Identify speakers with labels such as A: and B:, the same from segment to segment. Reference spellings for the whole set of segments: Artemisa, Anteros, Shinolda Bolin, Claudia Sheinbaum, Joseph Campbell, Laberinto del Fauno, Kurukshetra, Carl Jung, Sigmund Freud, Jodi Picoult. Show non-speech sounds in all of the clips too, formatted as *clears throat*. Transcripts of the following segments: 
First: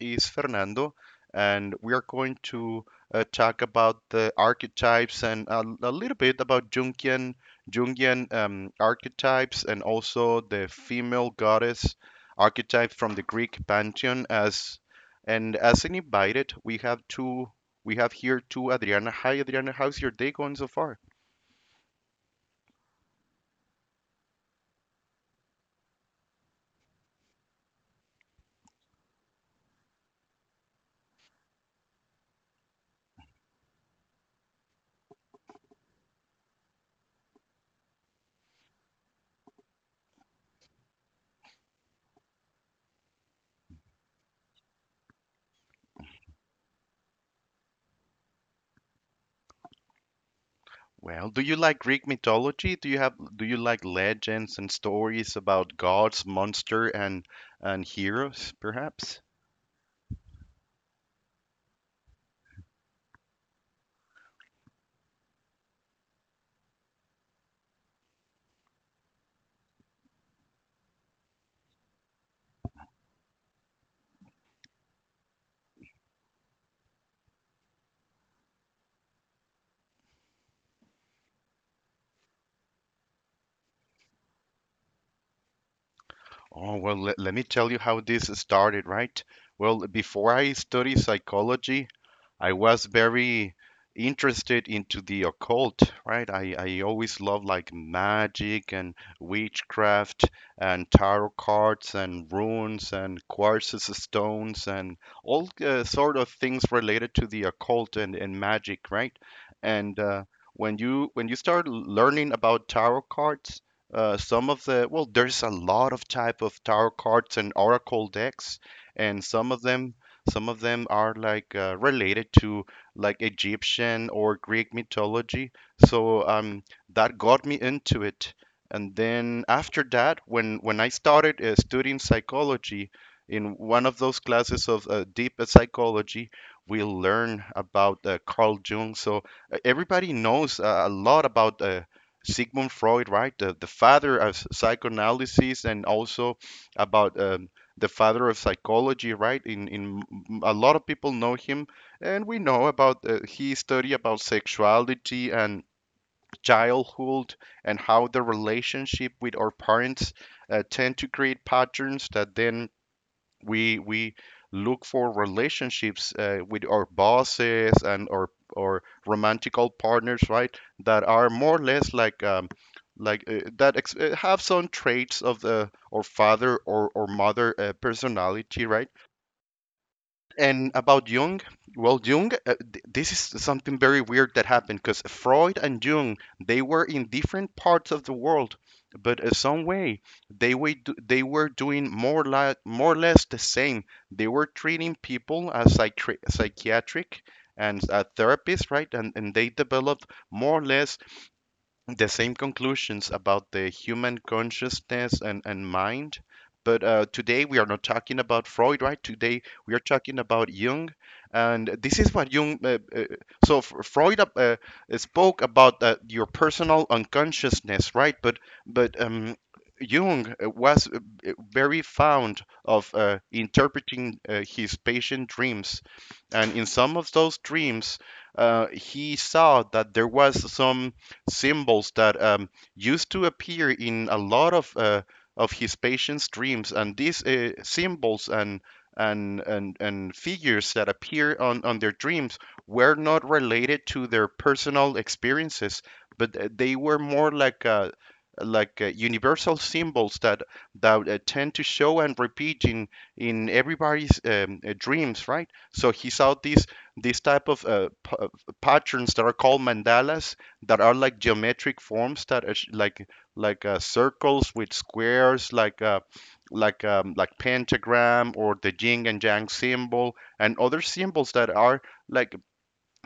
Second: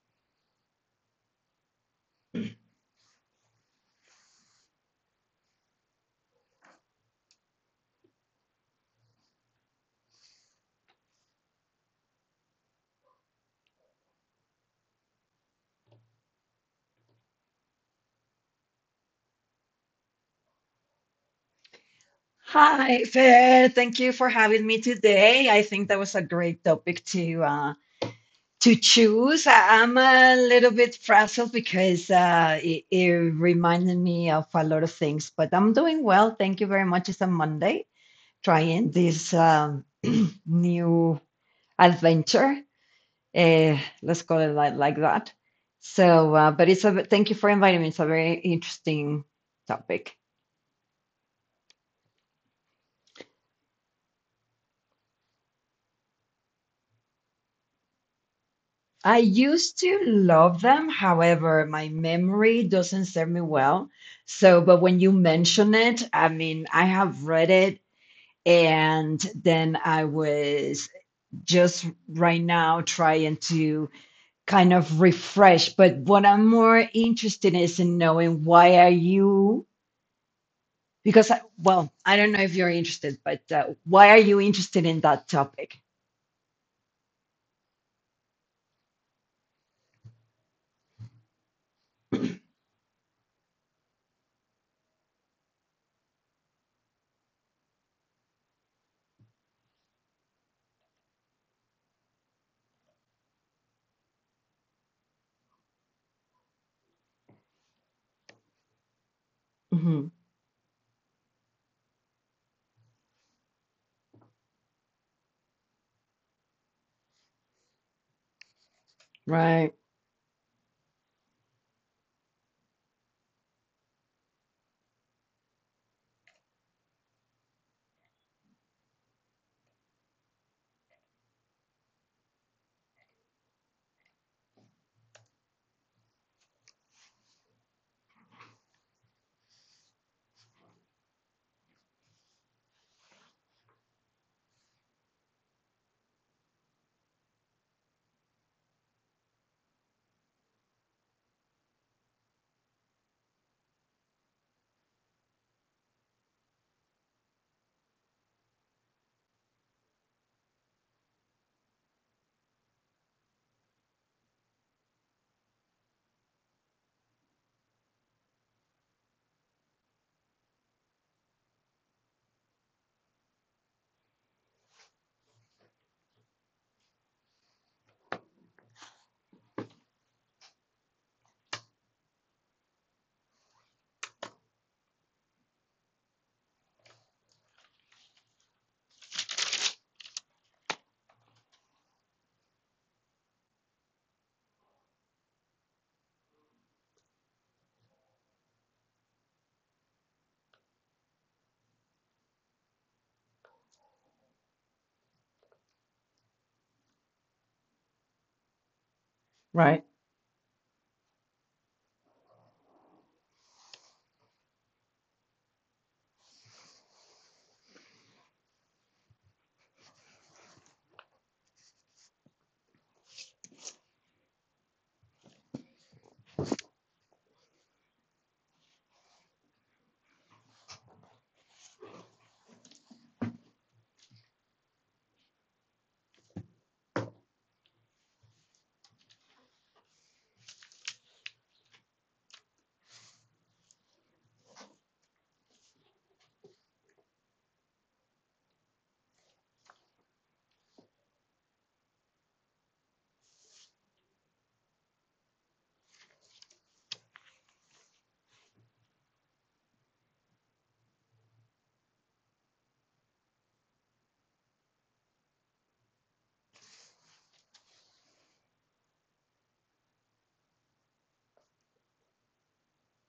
A: is Fernando, and we are going to talk about the archetypes and a little bit about Jungian archetypes and also the female goddess archetype from the Greek pantheon. As an invited, we have two. We have here two Adriana. Hi, Adriana. How's your day going so far?
B: Hi, Fer. Thank you for having me today. I think that was a great topic to to choose. I'm a little bit frazzled because it reminded me of a lot of things, but I'm doing well. Thank you very much. It's a Monday, trying this *clears throat* new adventure. Uh, let's call it like that. So, but it's a thank you for inviting me. It's a very interesting topic.
A: Well, do you like Greek mythology? Do you like legends and stories about gods, monster, and heroes,
B: I
A: perhaps?
B: used to love them. However, my memory doesn't serve me well. So, but when you mention it, I mean, I have read it. And then I was just right now trying to kind of refresh. But what I'm more interested is in knowing why are you, because, I, well, I don't know if you're interested, but why are you interested in that topic?
A: Oh, well, let me tell you how this started, right? Well, before I studied psychology, I was very interested into the occult, right? I always loved like magic and witchcraft and tarot cards and runes and quartz stones and all sort of things related to the occult and magic, right? And
B: Hmm.
A: when you When you start learning about tarot cards, some of the well, there's a lot of type of tarot cards and oracle decks, and
B: Right,
A: some of them are like related to like Egyptian or Greek mythology. So um, that got me into it. And then after that, when I started studying psychology, in one of those classes of deep psychology, we learn about Carl Jung. So everybody knows a lot about Sigmund Freud, right? The father of psychoanalysis, and also about the father of psychology, right? In A lot of people know him, and we know about he study about sexuality and childhood and how the relationship with our parents tend to create patterns that then we look for relationships with our bosses and our or romantical partners, right, that are more or less like have some traits of the or father or mother personality, right. And about Jung, well, Jung, this is something very weird that happened because Freud and Jung, they were in different parts of the world, but some way they were doing more like more or less the same. They were treating people as psychiatric and therapists, right? And they developed more or less the same conclusions about the human consciousness and mind. But today we are not talking about Freud, right? Today we are
B: right.
A: talking about Jung. And this is what Jung, so F- Freud spoke about your personal unconsciousness, right? But Jung was very fond of interpreting his patient dreams. And in some of those dreams, he saw that there was some symbols that used to appear in a lot of his patients' dreams, and these symbols and and figures that appear on their dreams were not related to their personal experiences, but they were more like universal symbols that tend to show and repeat in everybody's dreams, right? So he saw these type of patterns that are called mandalas that are like geometric forms that are like circles with squares like like pentagram or the yin and yang symbol and other symbols that are like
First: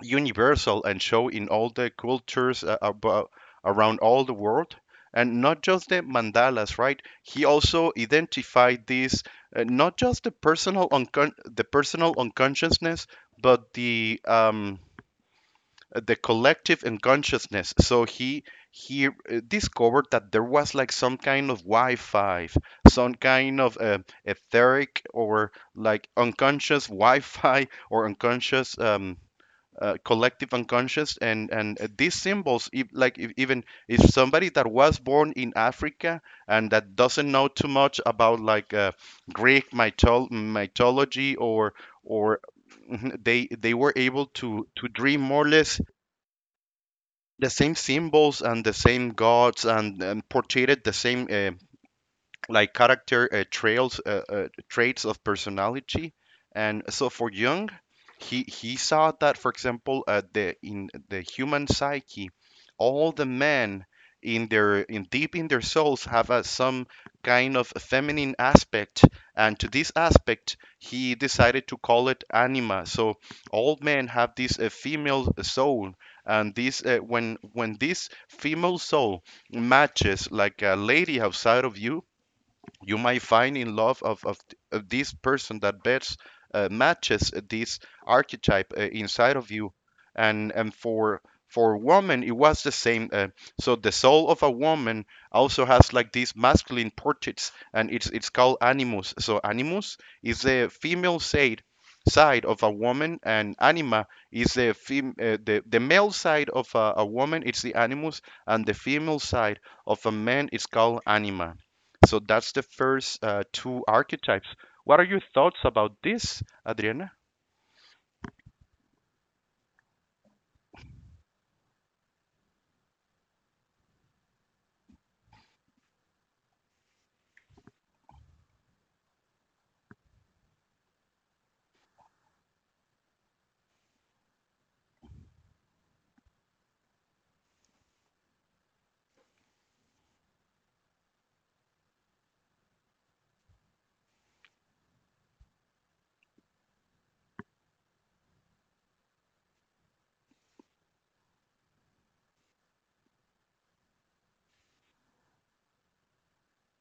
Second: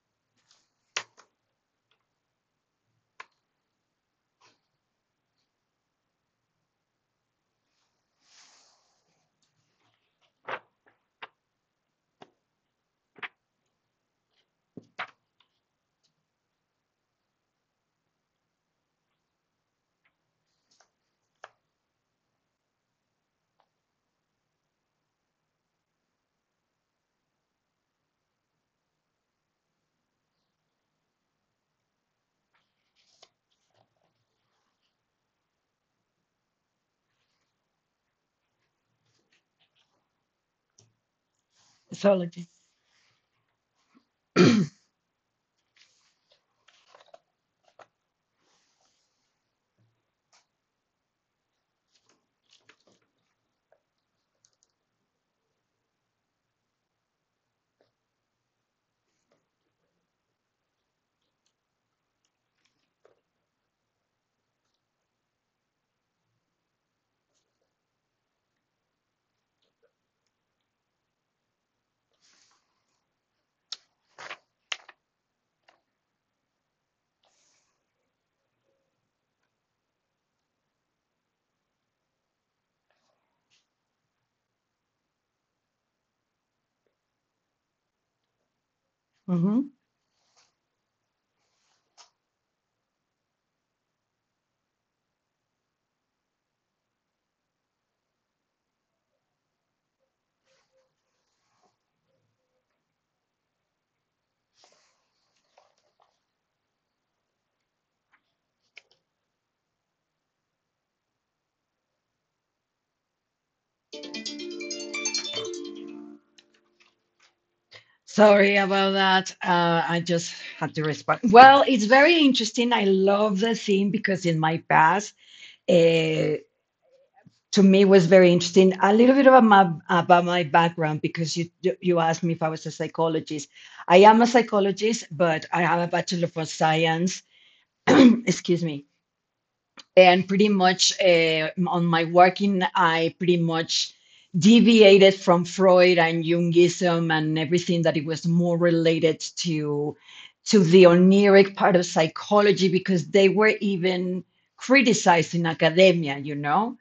A: universal and show in all the cultures around all the world. And not just the mandalas, right, he also identified these, not just the personal the personal unconsciousness but the collective unconsciousness. So he discovered that there was like some kind of Wi-Fi, some kind of etheric or like unconscious Wi-Fi *laughs* or unconscious collective unconscious, and these symbols, if, like if, even if somebody that was born in Africa and that doesn't know too much about like Greek mythology or
B: Mythology.
A: *laughs* they were able to dream more or less the same symbols and the same gods, and portrayed the same like character traits of personality. And so for Jung, he saw that, for example, the in the human psyche, all the men in their in deep in their souls have some kind of feminine aspect, and to this aspect, he decided to call it anima. So all men have this female soul, and this when this female soul matches like a lady outside of you, you might find in love of this person that best matches this archetype inside of you. And for woman it was the same. So the soul of a woman also has like these masculine portraits and it's called animus. So animus is the female side of a woman, and anima is the the male side of a woman. It's the animus, and the female side of a man is called anima. So that's the first two archetypes. What are your thoughts about this, Adriana?
B: Sorry about that. I just had to respond. *laughs* Well, it's very interesting. I love the theme because in my past, uh, to me was very interesting. A little bit about my background because you asked me if I was a psychologist. I am a psychologist, but I have a bachelor of science. *clears throat* Excuse me, and pretty much on my working I pretty much deviated from Freud and Jungism and everything that it was more related to the oniric part of psychology because they were even criticizing academia, you know,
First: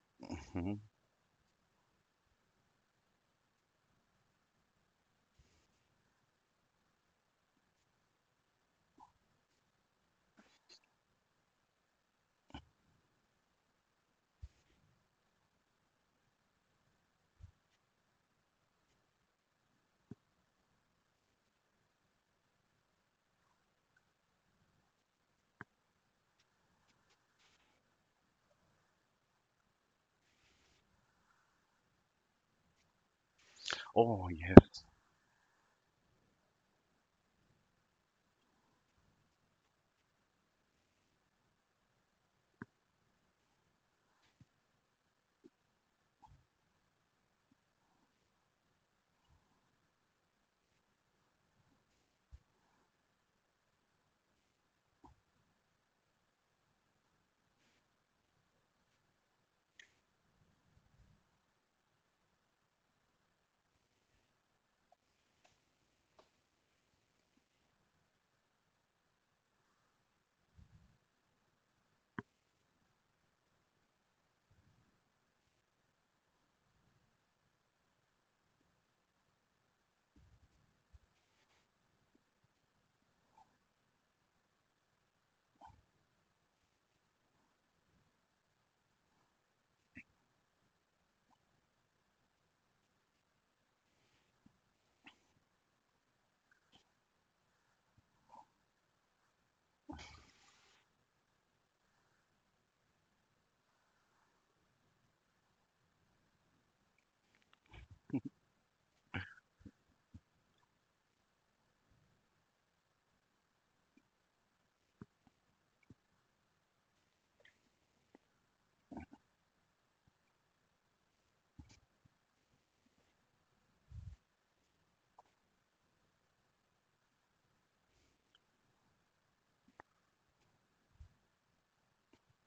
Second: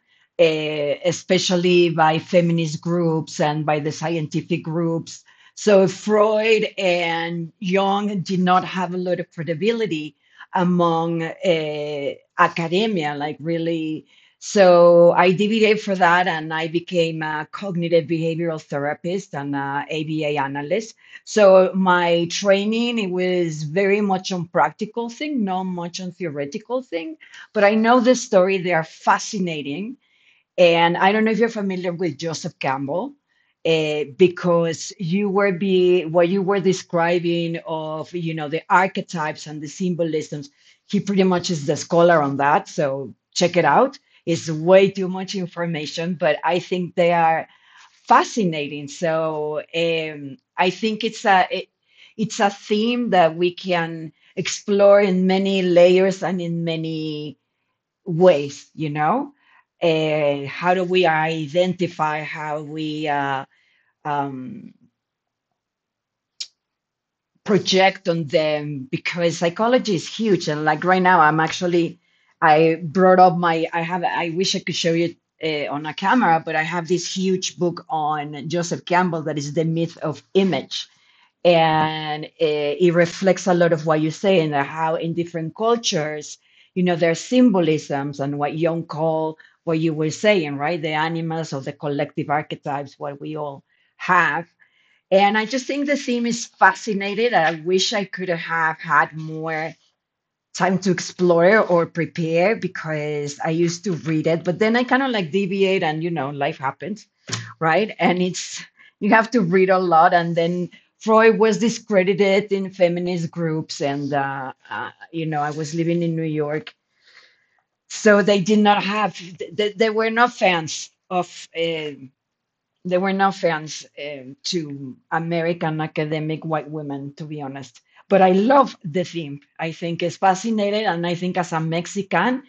A: Mhm.
B: especially by feminist groups and by the scientific groups. So Freud and Jung did not have a lot of credibility among academia, like really. So I DBA for that, and I became a cognitive behavioral therapist and a ABA analyst. So my training it was very much on practical thing, not much on theoretical thing. But I know this story; they are fascinating, and I don't know if you're familiar with Joseph Campbell, eh,
A: Oh, yeah.
B: because you were be what you were describing of, you know, the archetypes and the symbolisms. He pretty much is the scholar on that, so check it out. It's way too much information, but I think they are fascinating. So I think it's a theme that we can explore in many layers and in many ways, you know? How do we identify, how we um, project on them? Because psychology is huge. And like right now, I'm actually, I brought up my, I have, I wish I could show you on a camera, but I have this huge book on Joseph Campbell that is The Myth of Image, and it reflects a lot of what you say and how in different cultures, you know, there's symbolisms and what Jung call, what you were saying, right? The animals of the collective archetypes, what we all have. And I just think the theme is fascinating. I wish I could have had more time to explore or prepare because I used to read it, but then I kind of like deviate and, you know, life happens, right? And it's you have to read a lot. And then Freud was discredited in feminist groups and, you know, I was living in New York, so they did not have they were not fans of there were no fans, eh, to American academic white women, to be honest. But I love the theme. I think it's fascinating, and I think as a Mexican,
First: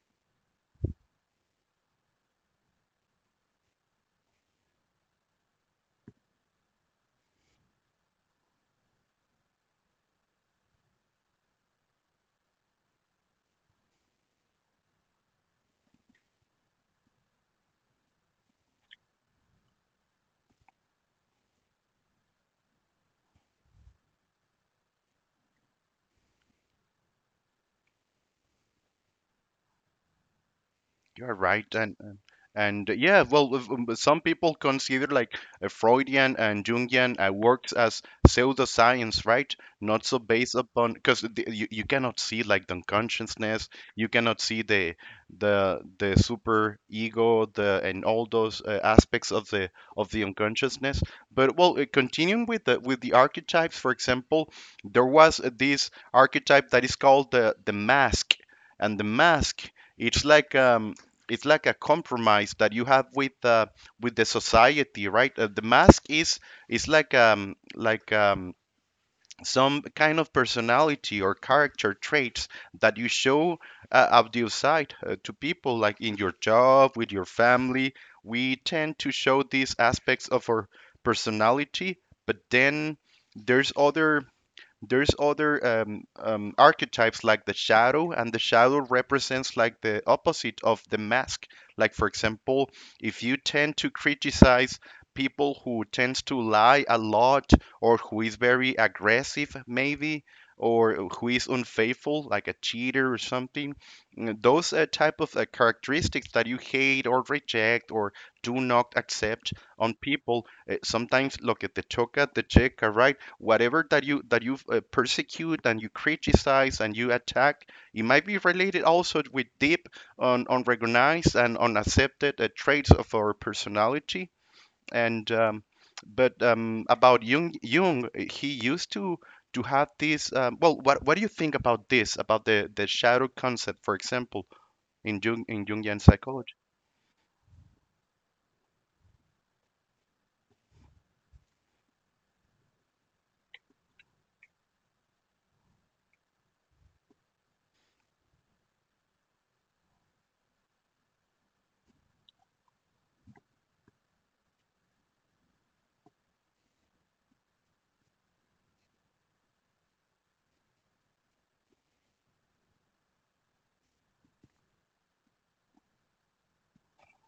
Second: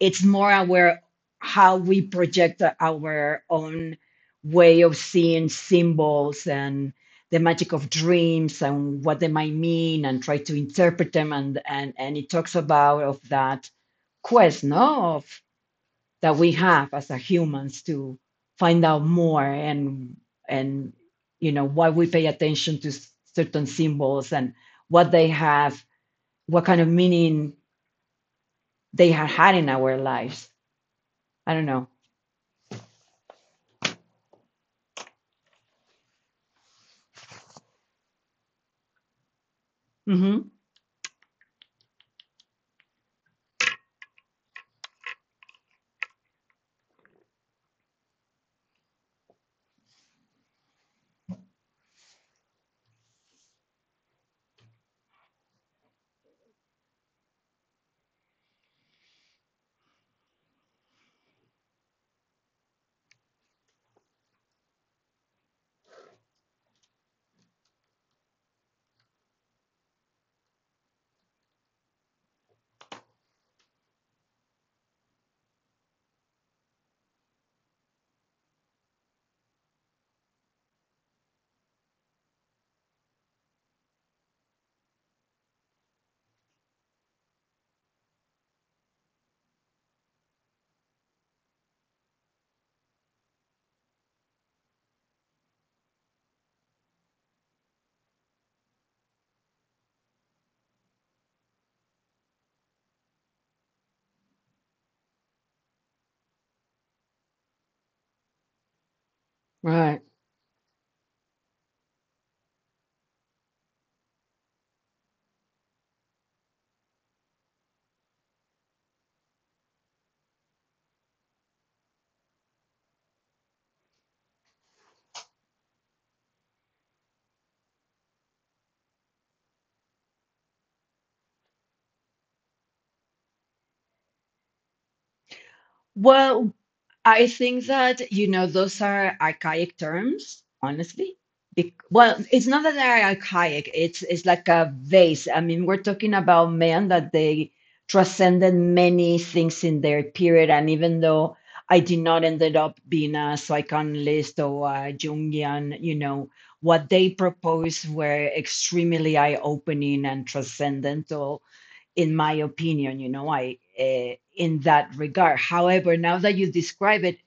B: it's more aware how we project our own way of seeing symbols and the magic of dreams and what they might mean and try to interpret them, and it talks about of that quest, no, of that we have as a humans to find out more. And, you know, why we pay attention to certain symbols and what they have, what kind of meaning they have had in our lives.
A: You're
B: I don't
A: right,
B: know.
A: and, yeah, well, if, some people consider like Freudian and Jungian works as pseudoscience, right? Not so
B: Hmm.
A: based upon because you cannot see like the consciousness, you cannot see the the super ego, the and all those aspects of the unconsciousness. But well, continuing with the archetypes, for example, there was this archetype that is called the mask, and the mask. It's like um, it's like a compromise that you have with the society, right? The mask is like some kind of personality or character traits that you show out the outside to people, like in your job, with your family. We tend to show these aspects of our personality, but then there's other there's other archetypes like the shadow. And the shadow represents like the opposite of the mask. Like, for example, if you tend to criticize people who tends to lie a lot, or who is very aggressive maybe, or who is unfaithful like a cheater or something, those type of characteristics that you hate or reject or do not accept on
B: Right.
A: people sometimes, look at the toca the checa, right? Whatever that you persecute and you criticize and you attack, it might be related also with deep unrecognized and unaccepted traits of our personality. And but About Jung, he used to have this well, what do you think about this, about the shadow concept, for example, in jung in jungian
B: Well,
A: psychology?
B: I think that, you know, those are archaic terms, honestly. Bec well, it's not that they're archaic, it's like a vase. I mean, we're talking about men that they transcended many things in their period. And even though I did not ended up being a psychoanalyst or a Jungian, you know, what they proposed were extremely eye-opening and transcendental in my opinion, you know, I in that regard. However, now that you describe it,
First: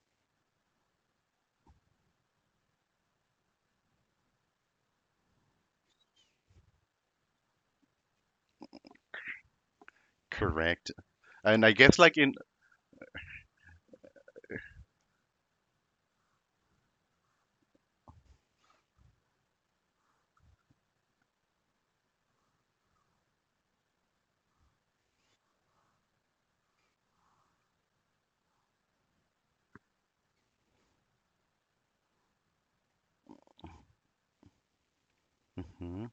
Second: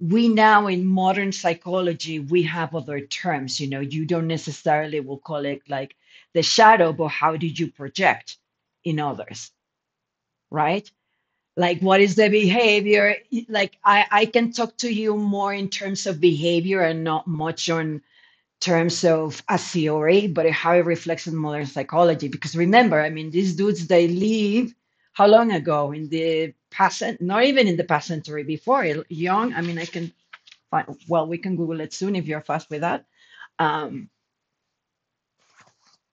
B: we now in modern psychology we have other terms. You know, you don't necessarily will call it like the shadow, but how do you project in others, right?
A: Correct. And I
B: Like
A: guess
B: what is
A: like
B: the
A: in
B: behavior? Like I can talk to you more in terms of behavior and not much on terms of a theory, but how it reflects on modern psychology. Because remember, I mean, these dudes, they live how long ago? In the past, not even in the past century before. It- Young, I mean, I can find, well, we can Google it soon if you're fast with that. Um,
A: Mhm.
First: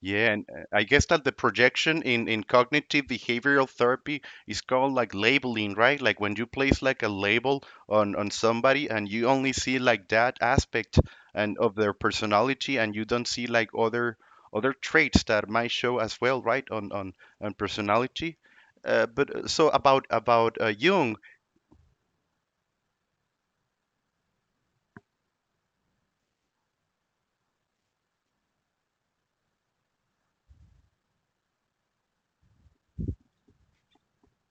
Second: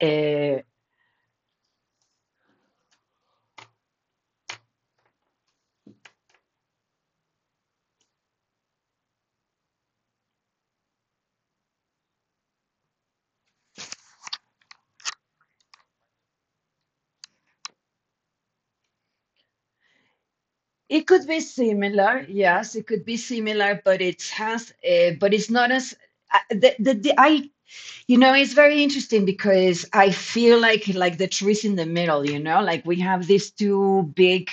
A: Yeah, and I guess that the projection in cognitive behavioral therapy is called like labeling, right? Like when you place like a label on somebody and you only see like that aspect and of their personality and you don't see like other other traits that might show as well, right? On personality. But So about
B: it
A: Jung.
B: could be similar, yes, it could be similar, but it has, but it's not as, I- the, I, you know, it's very interesting because I feel like the trees in the middle, you know, like we have these two big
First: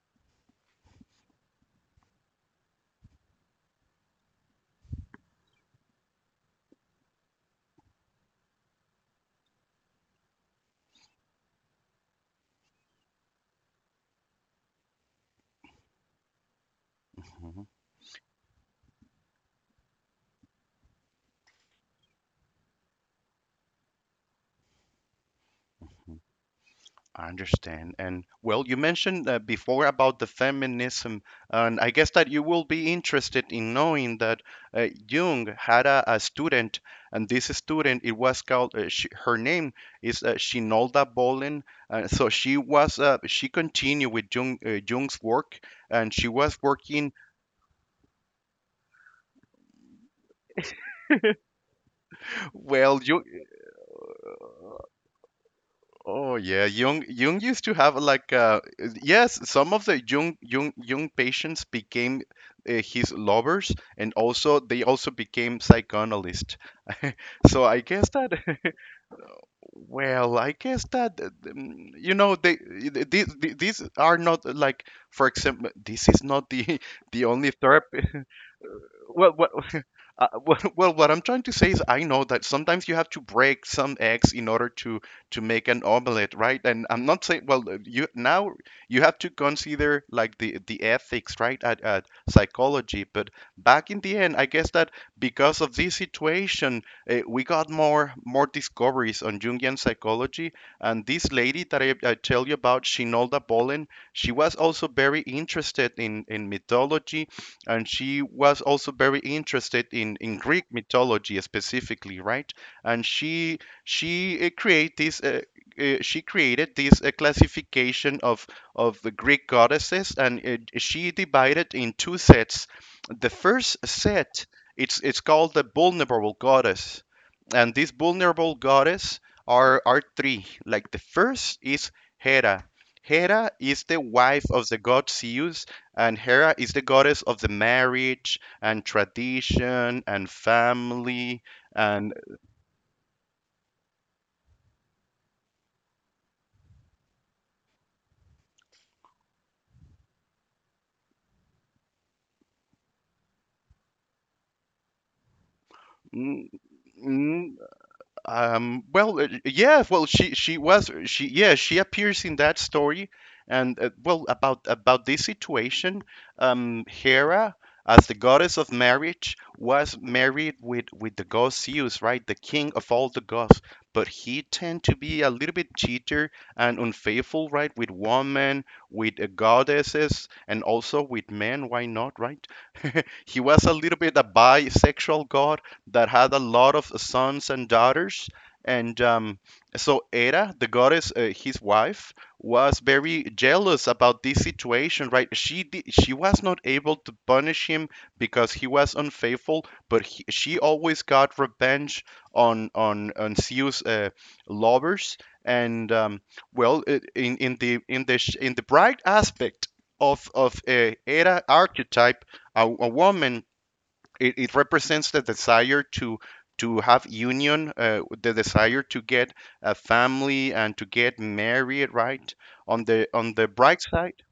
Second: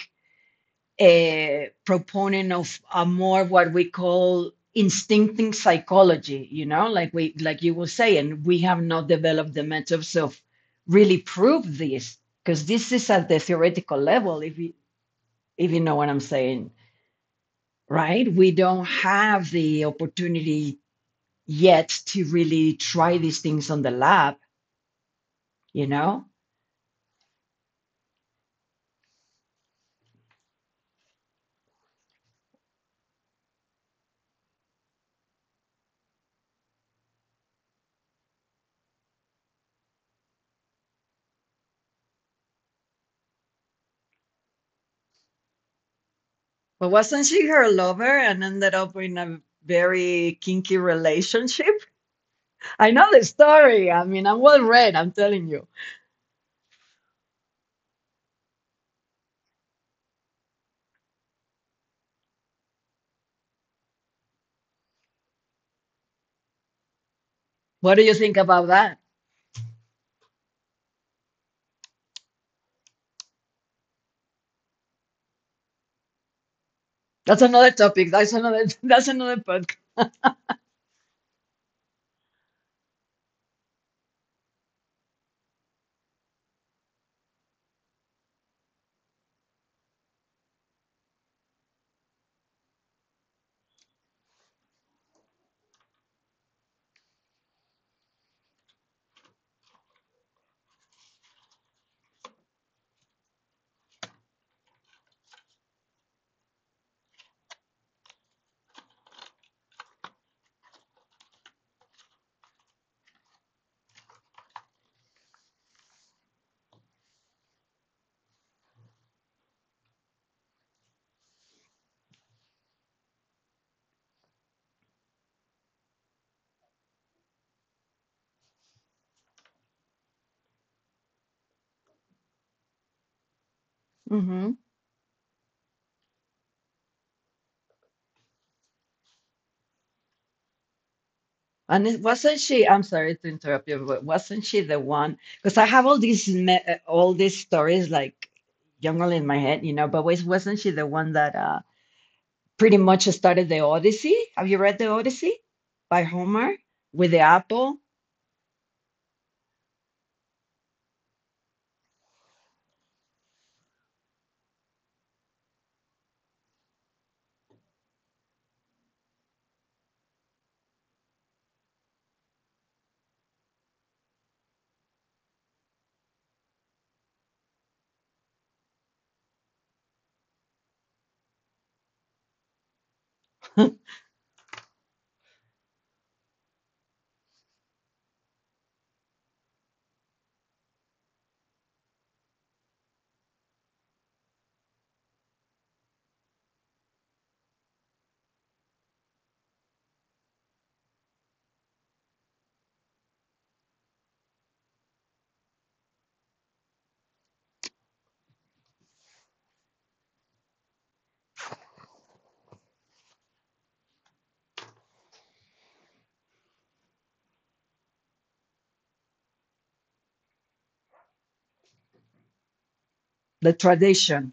B: a proponent of a more what we call instincting psychology, you know, like we like you will say, and we have not developed the methods of really prove this because this is at the theoretical level, if you, if you know what I'm saying,
A: Mhm.
B: right? We don't have the opportunity yet to really try these things on the lab, you know.
A: I understand. And well, you mentioned before about the feminism, and I guess that you will be interested in knowing that Jung had a student, and this student, it was called, her name is Shinolda Bolin. So she was, she continued with Jung's work, and she was
B: But
A: working,
B: wasn't she her lover and ended up in a very kinky relationship? I
A: well,
B: know
A: you,
B: the story. I mean, I'm well read, I'm telling you.
A: Oh yeah, Jung used to have like yes, some of the Jung patients became his lovers, and also they also became psychoanalysts. *laughs* So I
B: What do
A: guess
B: you
A: that
B: think about that?
A: well, I guess that you know they these are not like, for example, this is not the *laughs* the
B: That's
A: only
B: another
A: therapy.
B: topic. That's another *laughs* that's
A: Well,
B: another
A: what
B: podcast.
A: well, *laughs* well, what I'm trying to say is, I know that sometimes you have to break some eggs in order to make an omelet, right? And I'm not saying, well, you now you have to consider like the ethics, right, at psychology. But back in the end, I guess that because of this situation, we got more more discoveries on Jungian psychology. And this lady that I tell you about, Shinolda Bolin, she was also very interested in mythology, and she was also very interested in Greek mythology specifically, right? And she create this she created this classification of the Greek goddesses, and she divided in two sets. The first set it's called the vulnerable goddess, and these vulnerable goddess are three. Like the first is Hera. Hera is the
B: Hmm.
A: wife of the god Zeus, and Hera is the goddess of the marriage and tradition and family
B: And it,
A: and
B: wasn't she? I'm sorry to interrupt you, but wasn't she the one? Because I have all these all these stories like jungle in my head, you know. But was, wasn't she the one that pretty much started the Odyssey? Have you read the Odyssey by
A: mm,
B: Homer with the
A: mm,
B: apple,
A: Well, yeah, well, she was she yeah she appears in that story, and well, about this situation, Hera as the goddess of marriage was married with the god Zeus, right, the king of all the gods, but he tend to be a little bit cheater and unfaithful, right, with women, with goddesses, and also with men. Why not, right? He
B: *laughs*
A: was
B: the
A: a little bit a bisexual god that had a lot of sons and daughters. And so Hera, the goddess, his wife, was very jealous about this situation, right? She was not able to punish him because he was unfaithful, but she always got revenge on Zeus' lovers. And well, in the bright aspect of Hera archetype, a woman, it represents the desire to have union, the desire to get a family and to get married, right? On the bright side,
B: tradition?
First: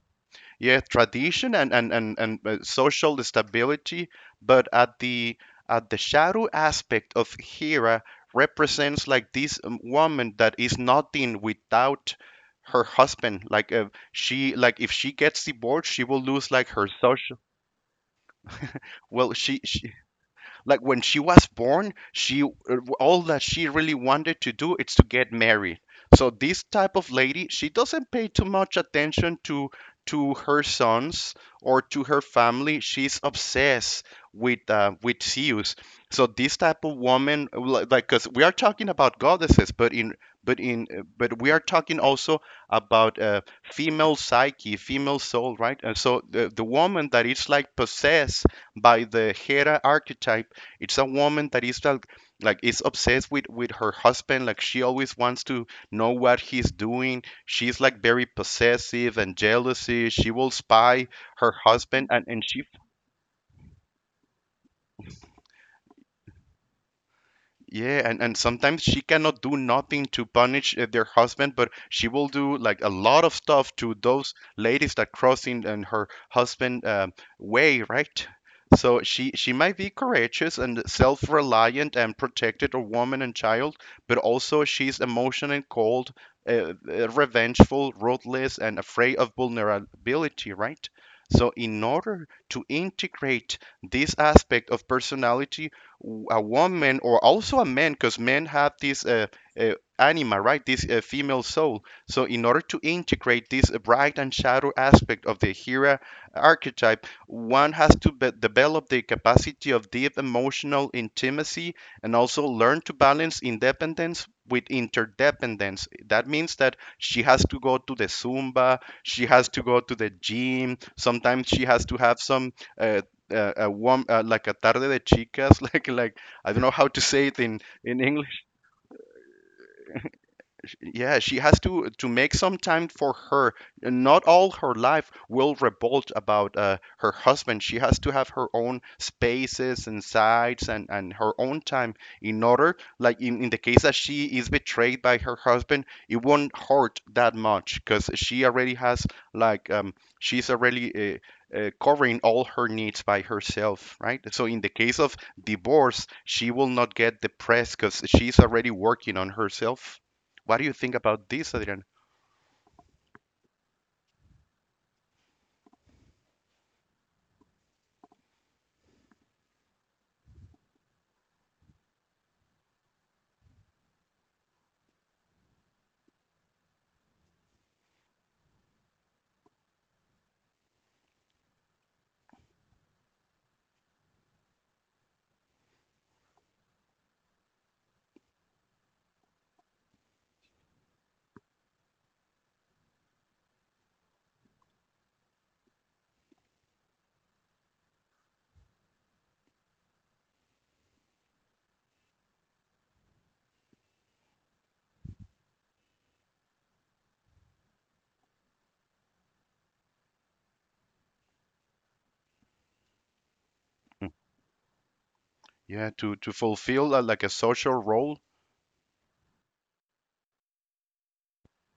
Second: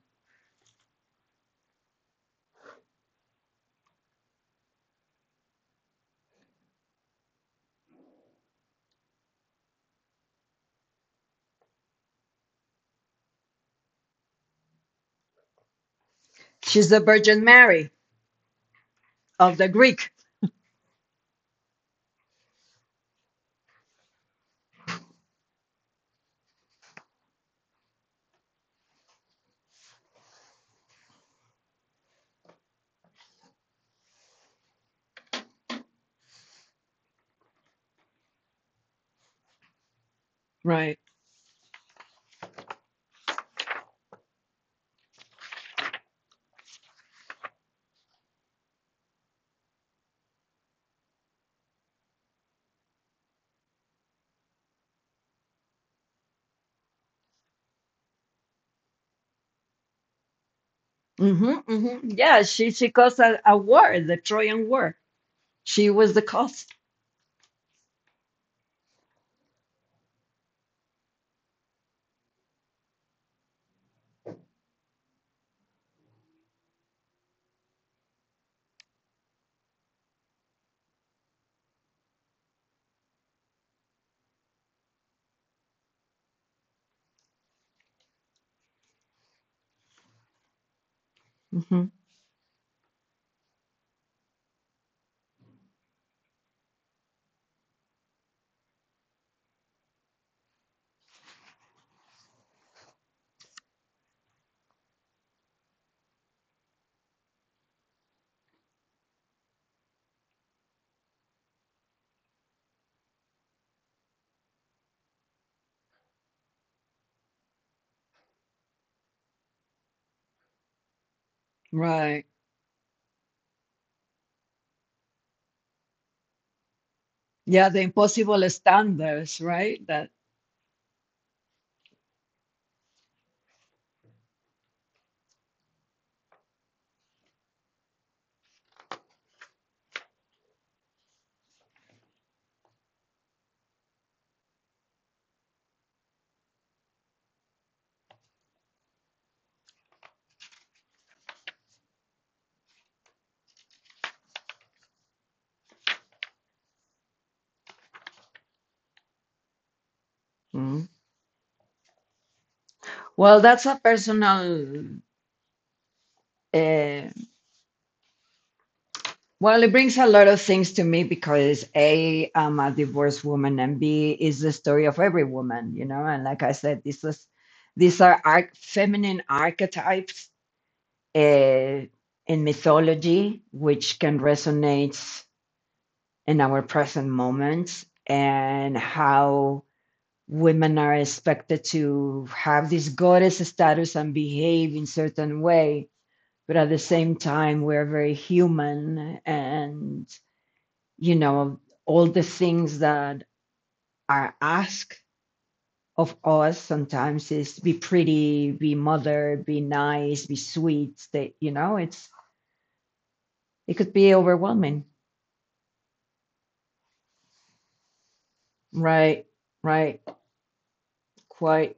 A: yeah, tradition and social stability, but at the shadow aspect of Hera represents like this woman that is nothing without her husband, like, she, like, if she gets divorced she will lose like her
B: She's the
A: social.
B: Virgin Mary
A: Well,
B: of
A: she,
B: the
A: she
B: Greek,
A: like when she was born, she all that she really wanted to do is to get married. So this type of lady, she doesn't pay too much attention to her sons or to her family. She's obsessed with Zeus. So this type of woman, like, cuz we are talking about goddesses, but in but in
B: right?
A: but we are talking also about female psyche, female soul, right? And so the woman that is like possessed by the Hera archetype, it's a woman that is like is obsessed with her husband. Like, she always wants to know what he's doing. She's like very possessive and jealousy. She will spy
B: Hmm
A: her
B: hmm.
A: husband, and
B: Yeah,
A: and she.
B: she caused a war, the Trojan War. She was the because
A: Yeah, and sometimes she cannot do nothing to punish their husband, but she will do like a lot of stuff to those ladies that crossing in her husband way, right? So she might be courageous and self-reliant and protected a woman and child, but also she's emotional and cold, revengeful, ruthless, and afraid of vulnerability, right? So in
B: hmm.
A: order to integrate this aspect of personality, a woman or also a man, because men have this uh, anima, right? This female soul. So, in order to integrate this bright and shadow aspect of the Hera archetype, one has to develop the capacity of deep emotional intimacy and also learn to balance independence with interdependence. That means that she has to go to the Zumba, she has to go to the gym, sometimes she has to have
B: Right.
A: some uh, a like a tarde de chicas, *laughs* like, I don't know how to say it in
B: Yeah, the
A: in English.
B: impossible standards, right? That.
A: Yeah, she has to make some time for her. Not all her life will revolt about her husband. She has to have her own spaces and sides and her own time, in order, like, in the case that she is betrayed by her husband, it won't hurt that much because she already has, like, she's already covering all her needs by herself, right? So in the case of divorce, she will not get depressed because she's already working on herself. What do you
B: Mm.
A: think about this, Adrian?
B: Well, that's a personal. Uh, well, it brings a lot of things to me because A, I'm a divorced woman, and B is the story of every woman, you know. And like I said, this is these are arch- feminine archetypes uh, in mythology, which can resonate in our present moment and how women are expected to have this goddess status and behave in certain way, but at the same time we're very human, and, you know, all the things that are asked of us sometimes is be pretty, be mother, be nice, be sweet, that, you know, it's it could be overwhelming.
A: Yeah, to fulfill, like, a social role.
B: Right, right, quite.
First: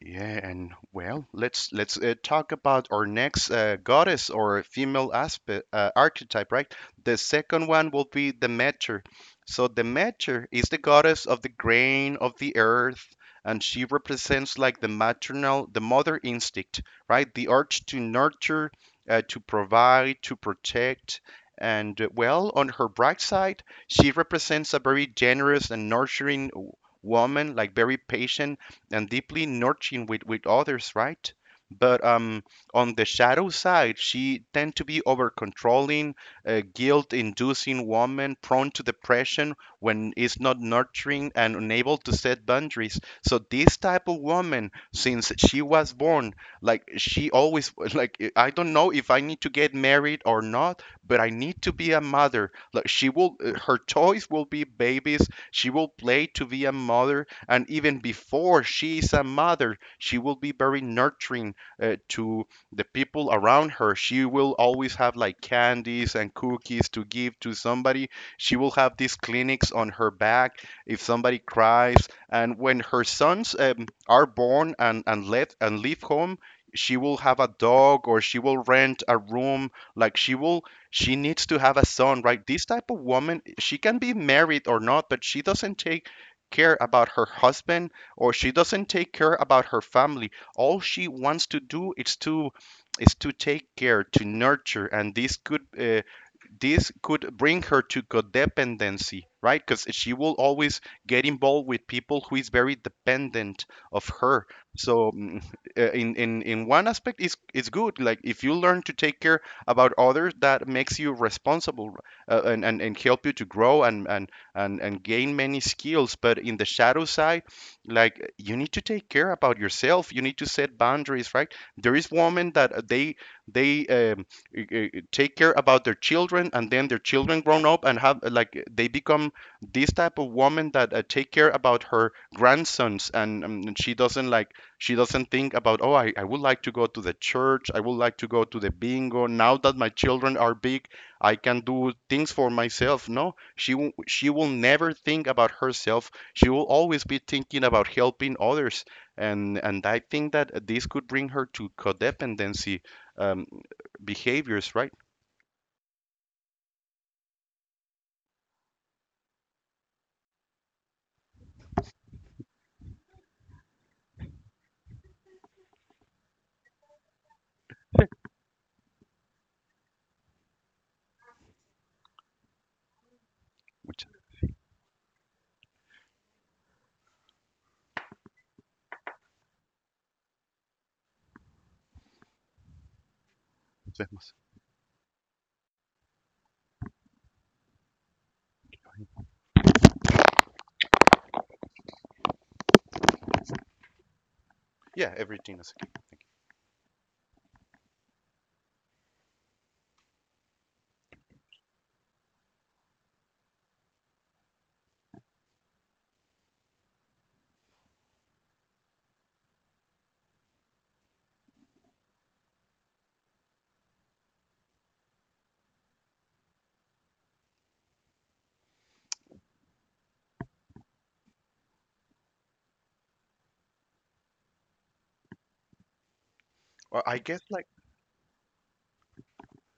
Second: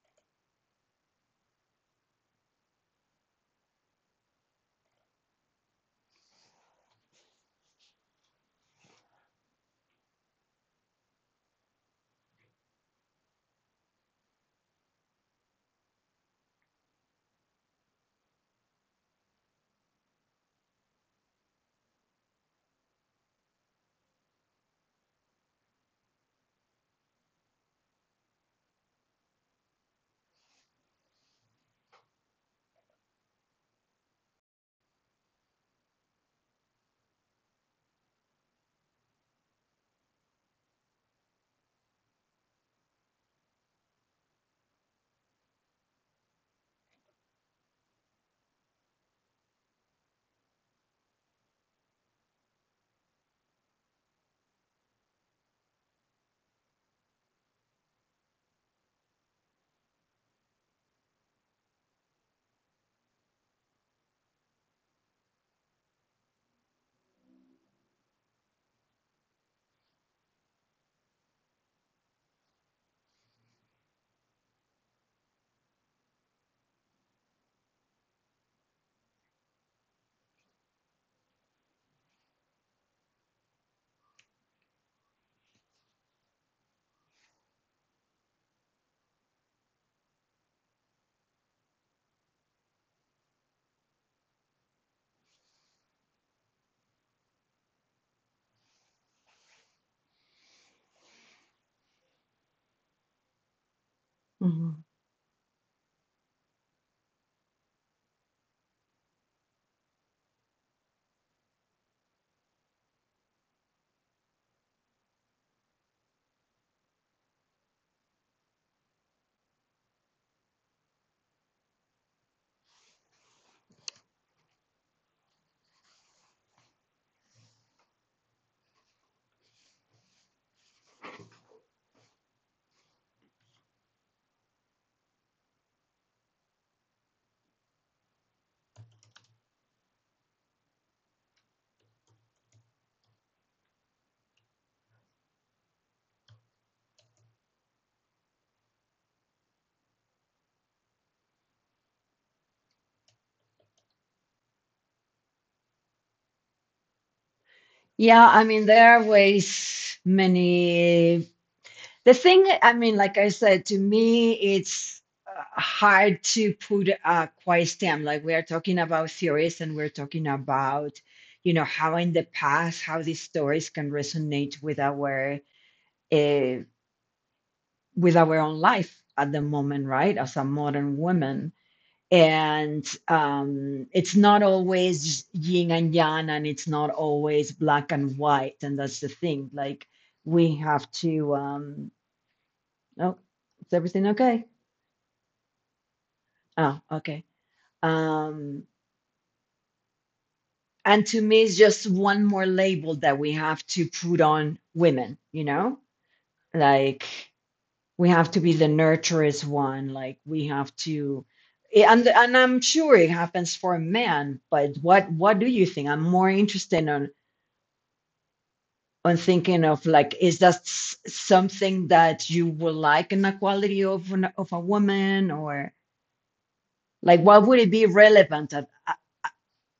A: Yeah, and well, let's talk about our next goddess, or female aspect, archetype, right? The second one will be the Demeter. So the Demeter is the goddess of the grain, of the earth, and she represents like the maternal, the mother instinct, right? The urge to nurture, to provide, to protect. And well, on her bright side, she represents a very generous and nurturing woman, like, very patient and deeply nurturing with others, right? But on the shadow side, she tend to be over controlling, a guilt-inducing woman prone to depression when is not nurturing, and unable to set boundaries. So this type of woman, since she was born, like, she always, *laughs* like, I don't know if I need to get married or not, but I need to be a mother. Like, she will, her toys will be babies. She will play to be a mother, and even before she is a mother, she will be very nurturing, to the people around her. She will always have like candies and cookies to give to somebody. She will have these clinics on her back if somebody cries. And when her sons are born, and leave home, she will have a dog or she will rent a room. Like, she will, she needs to have a son, right? This type of woman, she can be married or not, but she doesn't take care about her husband, or she doesn't take care about her family. All she wants to do is to take care, to nurture, and this could bring her to codependency, right? Because she will always get involved with people who is very dependent of her.
B: Mm-hmm.
A: So, *laughs* in one aspect, it's good. Like, if you learn to take care about others, that makes you responsible, and, and help you to grow and gain many skills. But in the shadow side, like, you need to take care about yourself. You need to set boundaries, right? There is women that, they uh, take care about their children, and then their children grown up, and have, like, they become this type of woman that, take care about her grandsons, and she doesn't like, she doesn't think about, oh, I would like to go to the church, I would like to go to the bingo now that my children are big, I can do things for myself. No, she will never think about herself. She will always be thinking about helping others. And I think that this could bring her to codependency, um, behaviors, right?
B: Yeah, I mean, there are ways many. The thing, I mean, like I said, to me, it's hard to put a quiet stamp. Like we are talking about theories and we're talking about, you know, how in the past, how these stories can
A: Which
B: resonate uh, with our own life at the moment, right? As a modern woman, and it's not always yin and yang, and it's not always black and white, and that's the thing. Like we have to oh, is everything okay?
A: Yeah, everything is.
B: Oh, okay. um and to me it's just one more label that we have to put on women, you know? Like we have to be the nurturous one, like we have to yeah, and I'm sure it happens for a man, but what do you think? I'm more interested on thinking of like is that something that you would like in a quality of an, of a woman, or
A: Well, I
B: like
A: guess,
B: what would
A: like.
B: it be relevant at,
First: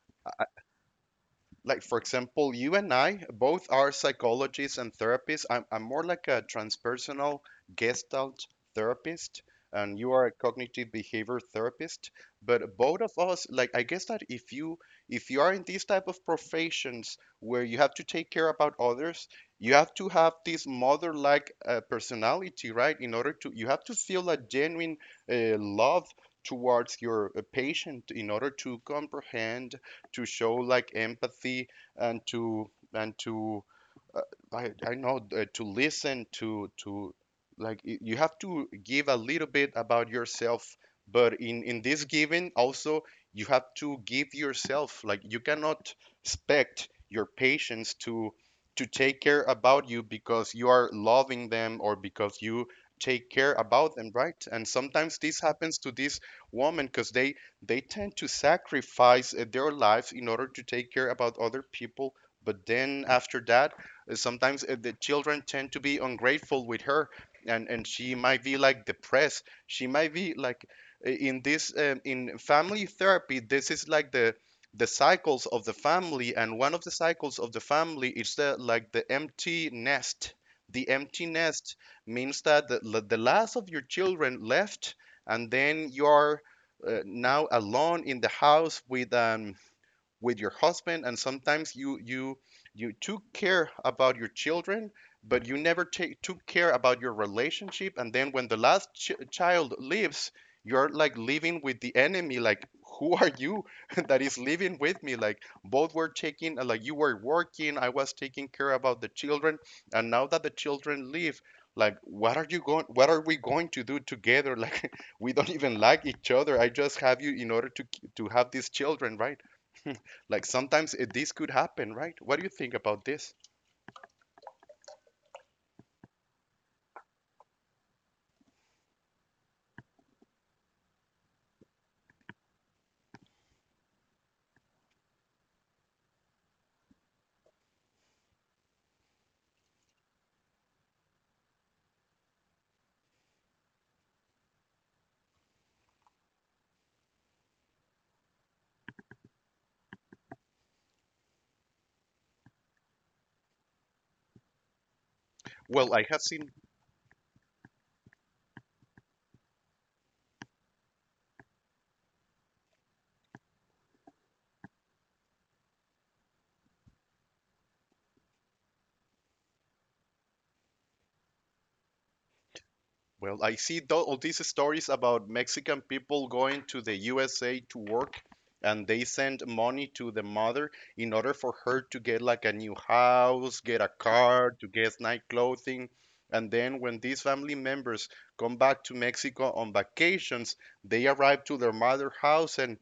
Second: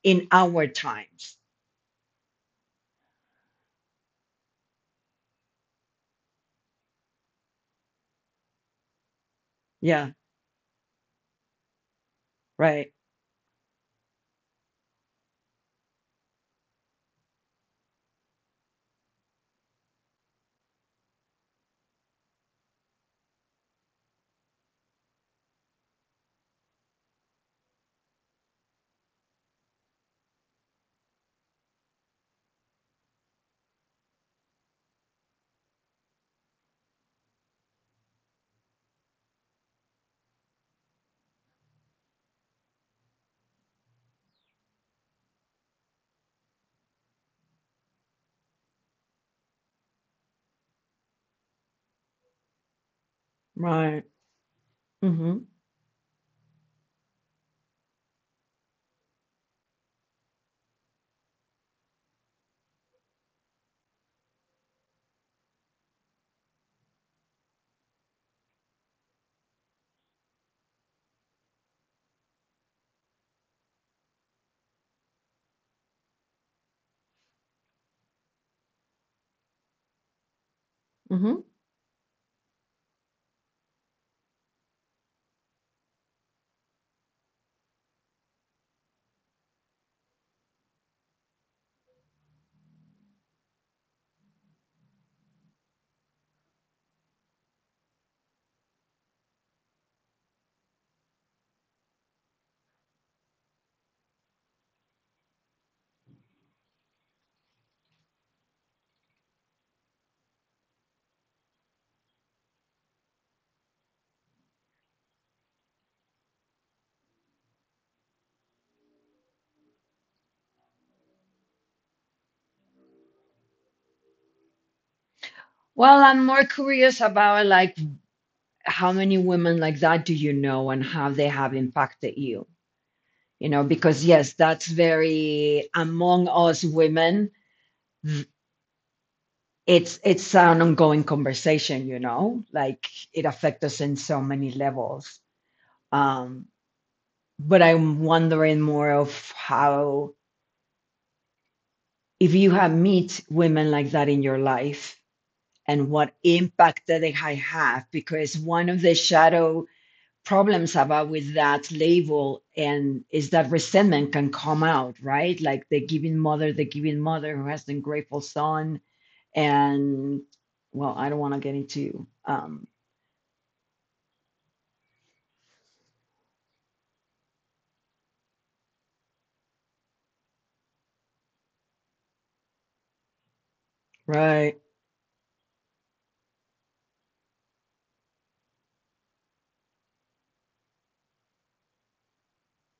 B: in our times?
A: like, for example, you and I both are psychologists and therapists. I'm more like a transpersonal gestalt therapist, and
B: Yeah,
A: you are a cognitive behavior therapist. But
B: right,
A: both of us, like, I guess that if you, if you are in these type of professions where you have to take care about others, you have to have this mother-like, personality, right? In order to, you have to feel a genuine love towards your patient, in order to comprehend, to show like empathy, and to, and to, uh, I, know, to listen, to like, you have to give a little bit about yourself, but in this giving also you have to give yourself, like, you cannot expect your patients to take care about you because you are loving them, or because you take care about
B: right.
A: them, right? And sometimes this
B: Mm-hmm.
A: happens to this woman because they tend to sacrifice their lives in order to take care about other people. But then after that, sometimes, the children tend to be ungrateful with her, and she might be like depressed, she might be like, in this, in family therapy this is like the cycles of the family, and one of the cycles of the family is the, like, the empty nest. the empty
B: Mm-hmm.
A: nest means that the last of your children left, and then you're, now alone in the house with an, with your husband. And sometimes you, you, you took care about your children, but you never take, took care about your relationship. And then when the last child leaves, you're like living with the enemy, like, who are you *laughs* that is living with me, like, both were taking, like, you were working, I was taking care about the children, and now that the children leave, like, what are we going to do together? Like, *laughs* we don't even like each other, I just have you in order to have these children, right? *laughs* Like, sometimes it, this could happen, right? What do you think about this?
B: Well, I'm more curious about like how many women like that do you know, and how they have impacted you, you know? Because yes, that's very among us women, it's an ongoing conversation, you know. Like it affects us in so many levels. um but I'm wondering more of how, if you have meet women like that in your life, and
A: Well, I
B: what
A: have seen,
B: impact that they have. Because one of the shadow problems about with that label, and is that resentment can come out, right? Like the giving mother, the giving mother who has the ungrateful son. And well, I don't want to get into
A: well, I see all these stories about Mexican people going to the USA to work, and they send money to the mother in order for her to get like a new house, get a car,
B: Right.
A: to get nice clothing. And then when these family members come back to Mexico on vacations, they arrive to their mother house and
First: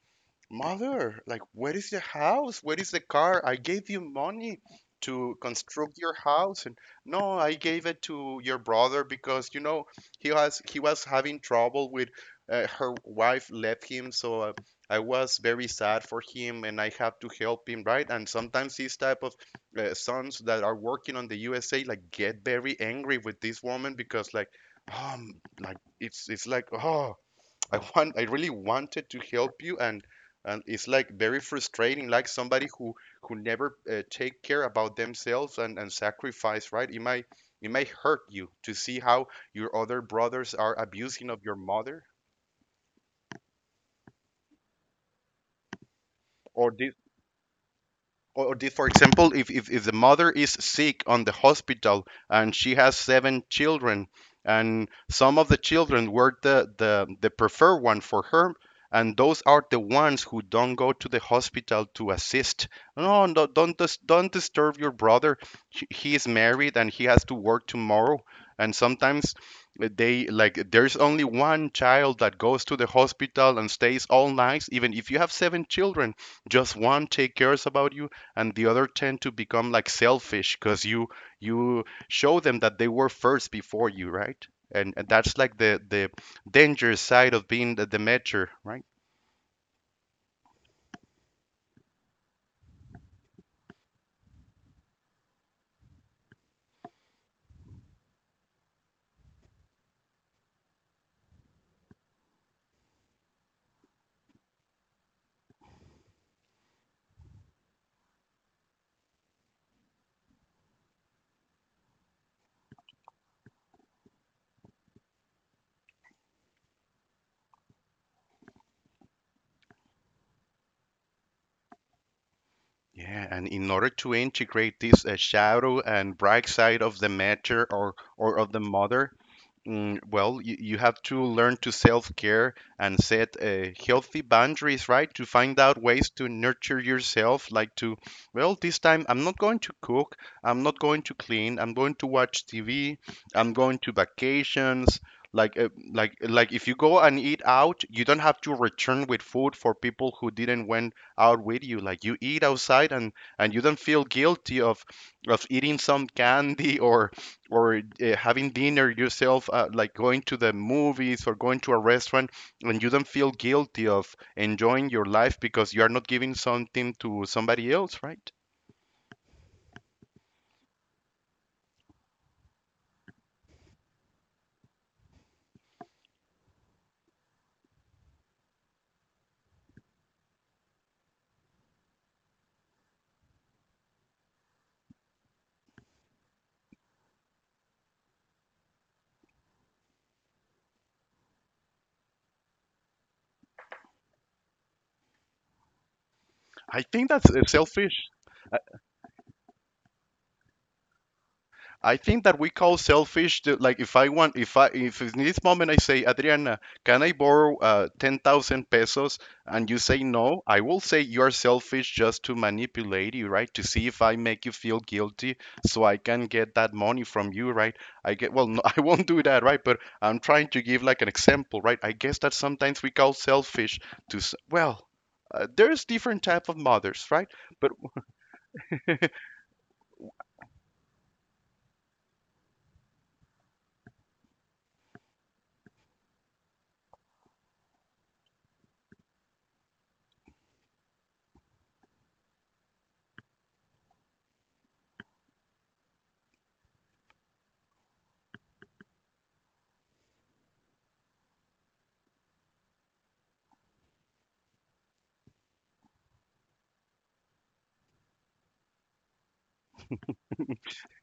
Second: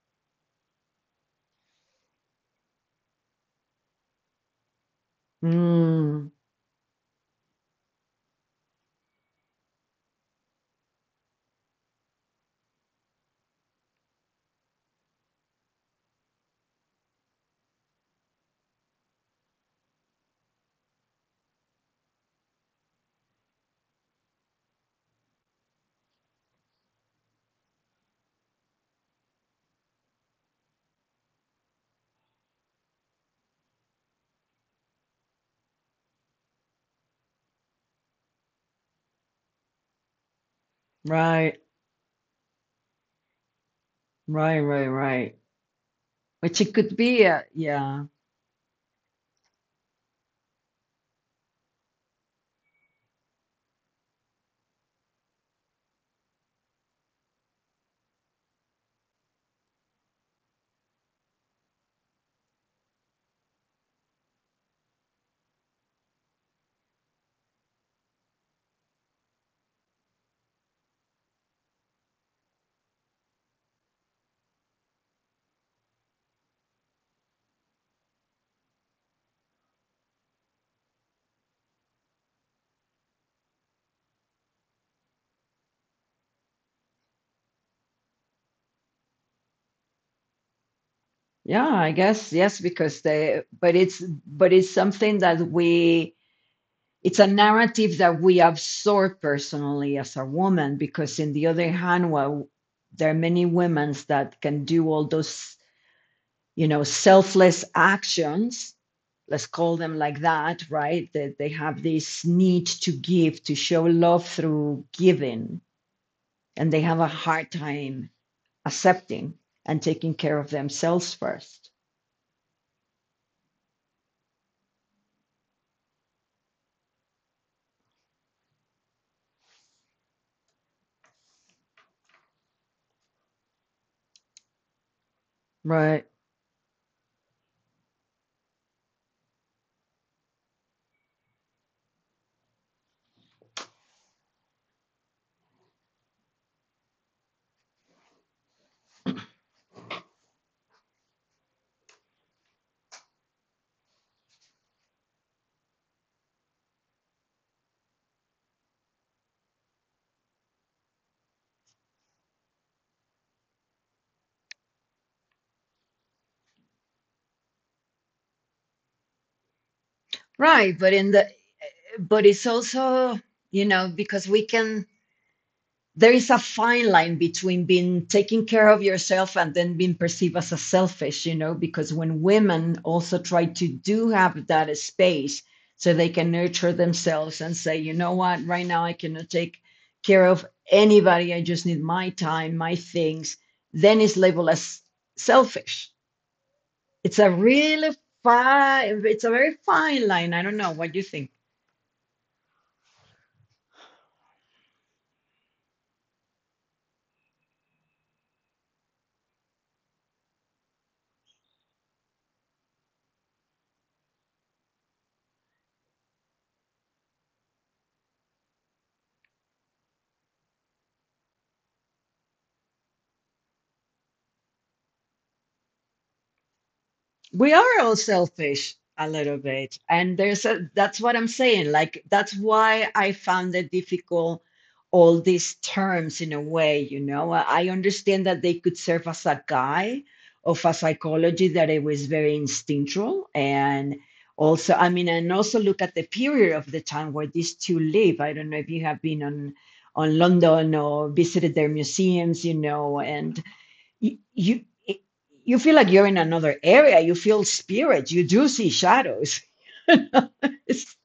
A: mother, like, where is the house? Where is the car? I gave you money to construct your
B: Mm,
A: house, and no, I gave it to your brother because he was having trouble with her wife left him, so I was very sad for him, and I have to help him, right? And sometimes these type of sons that are working on the USA like get very angry with this woman because um like it's like oh. I really wanted to help you and it's like very frustrating, like somebody who never take care about themselves and sacrifice, right? It might it might hurt you to see how your other brothers are abusing of your
B: right.
A: mother
B: Right. Right. Right. Which
A: or
B: it
A: this.
B: could be a, yeah.
A: For example, if the mother is sick on the hospital and she has seven children, and some of the children were the preferred one for her, and those are the ones who don't go to the hospital to assist. No, no, don't disturb your brother. He is married and he has to work tomorrow. And sometimes they, like, there's only one child that goes to the hospital and stays all night. Even if you have seven children, just one take cares about you and the other tend to become like selfish because you show them that they were first before you, right? And that's like the danger side of being the mentor, right?
B: Yeah, I guess yes, because they but it's something that we it's a narrative that we absorb personally as a woman, because in the other hand, well, there are many women that can do all those, you know, selfless actions, let's call them like that, right? That they have this need to give, to show love through giving. And they have a hard time accepting and taking care of themselves first.
A: Yeah, and in order to integrate this shadow and bright side of the matter or of the mother, well, you have to learn to self-care and set healthy boundaries, right? To find out
B: Right.
A: ways to nurture yourself, like to, well, this time I'm not going to cook, I'm not going to clean, I'm going to watch TV, I'm going to vacations. Like, if you go and eat out, you don't have to return with food for people who didn't went out with you. Like, you eat outside and you don't feel guilty of eating some candy or having dinner yourself, like going to the movies or going to a restaurant, and you don't feel guilty of enjoying your life because you are not giving something to somebody else, right?
B: Right, but in the but it's also, you know, because we can there is a fine line between being taking care of yourself and then being perceived as a selfish, you know, because when women also try to do have that space so they can nurture themselves and say, you know what, right now I cannot take care of anybody, I just need my time, my things, then it's labeled as selfish.
A: I think
B: It's a
A: that's
B: really
A: selfish.
B: fine it's a very fine line, I don't know what you think.
A: I think that we call selfish to, like, if I if in this moment I say Adriana, can I borrow 10,000 pesos and you say no, I will say you're selfish just to manipulate you, right? To see if I make you feel guilty so I can get that money from you, right? I get, well, no, *laughs* I won't do that, right? But I'm trying to give like an example, right? I guess that sometimes we call selfish to well, there's different type of mothers, right?
B: We
A: But
B: are all selfish a little bit, and there's a that's what I'm saying, like that's why I found it difficult all these terms in a way, you know, I understand that they could serve as a guide of a psychology that it was very instinctual. And also I mean, and also look at the period of the time where these two live. I don't know if you have been on London or visited their museums, you know, and you you you feel like you're in another area. You feel spirit. You do see shadows. *laughs* It's-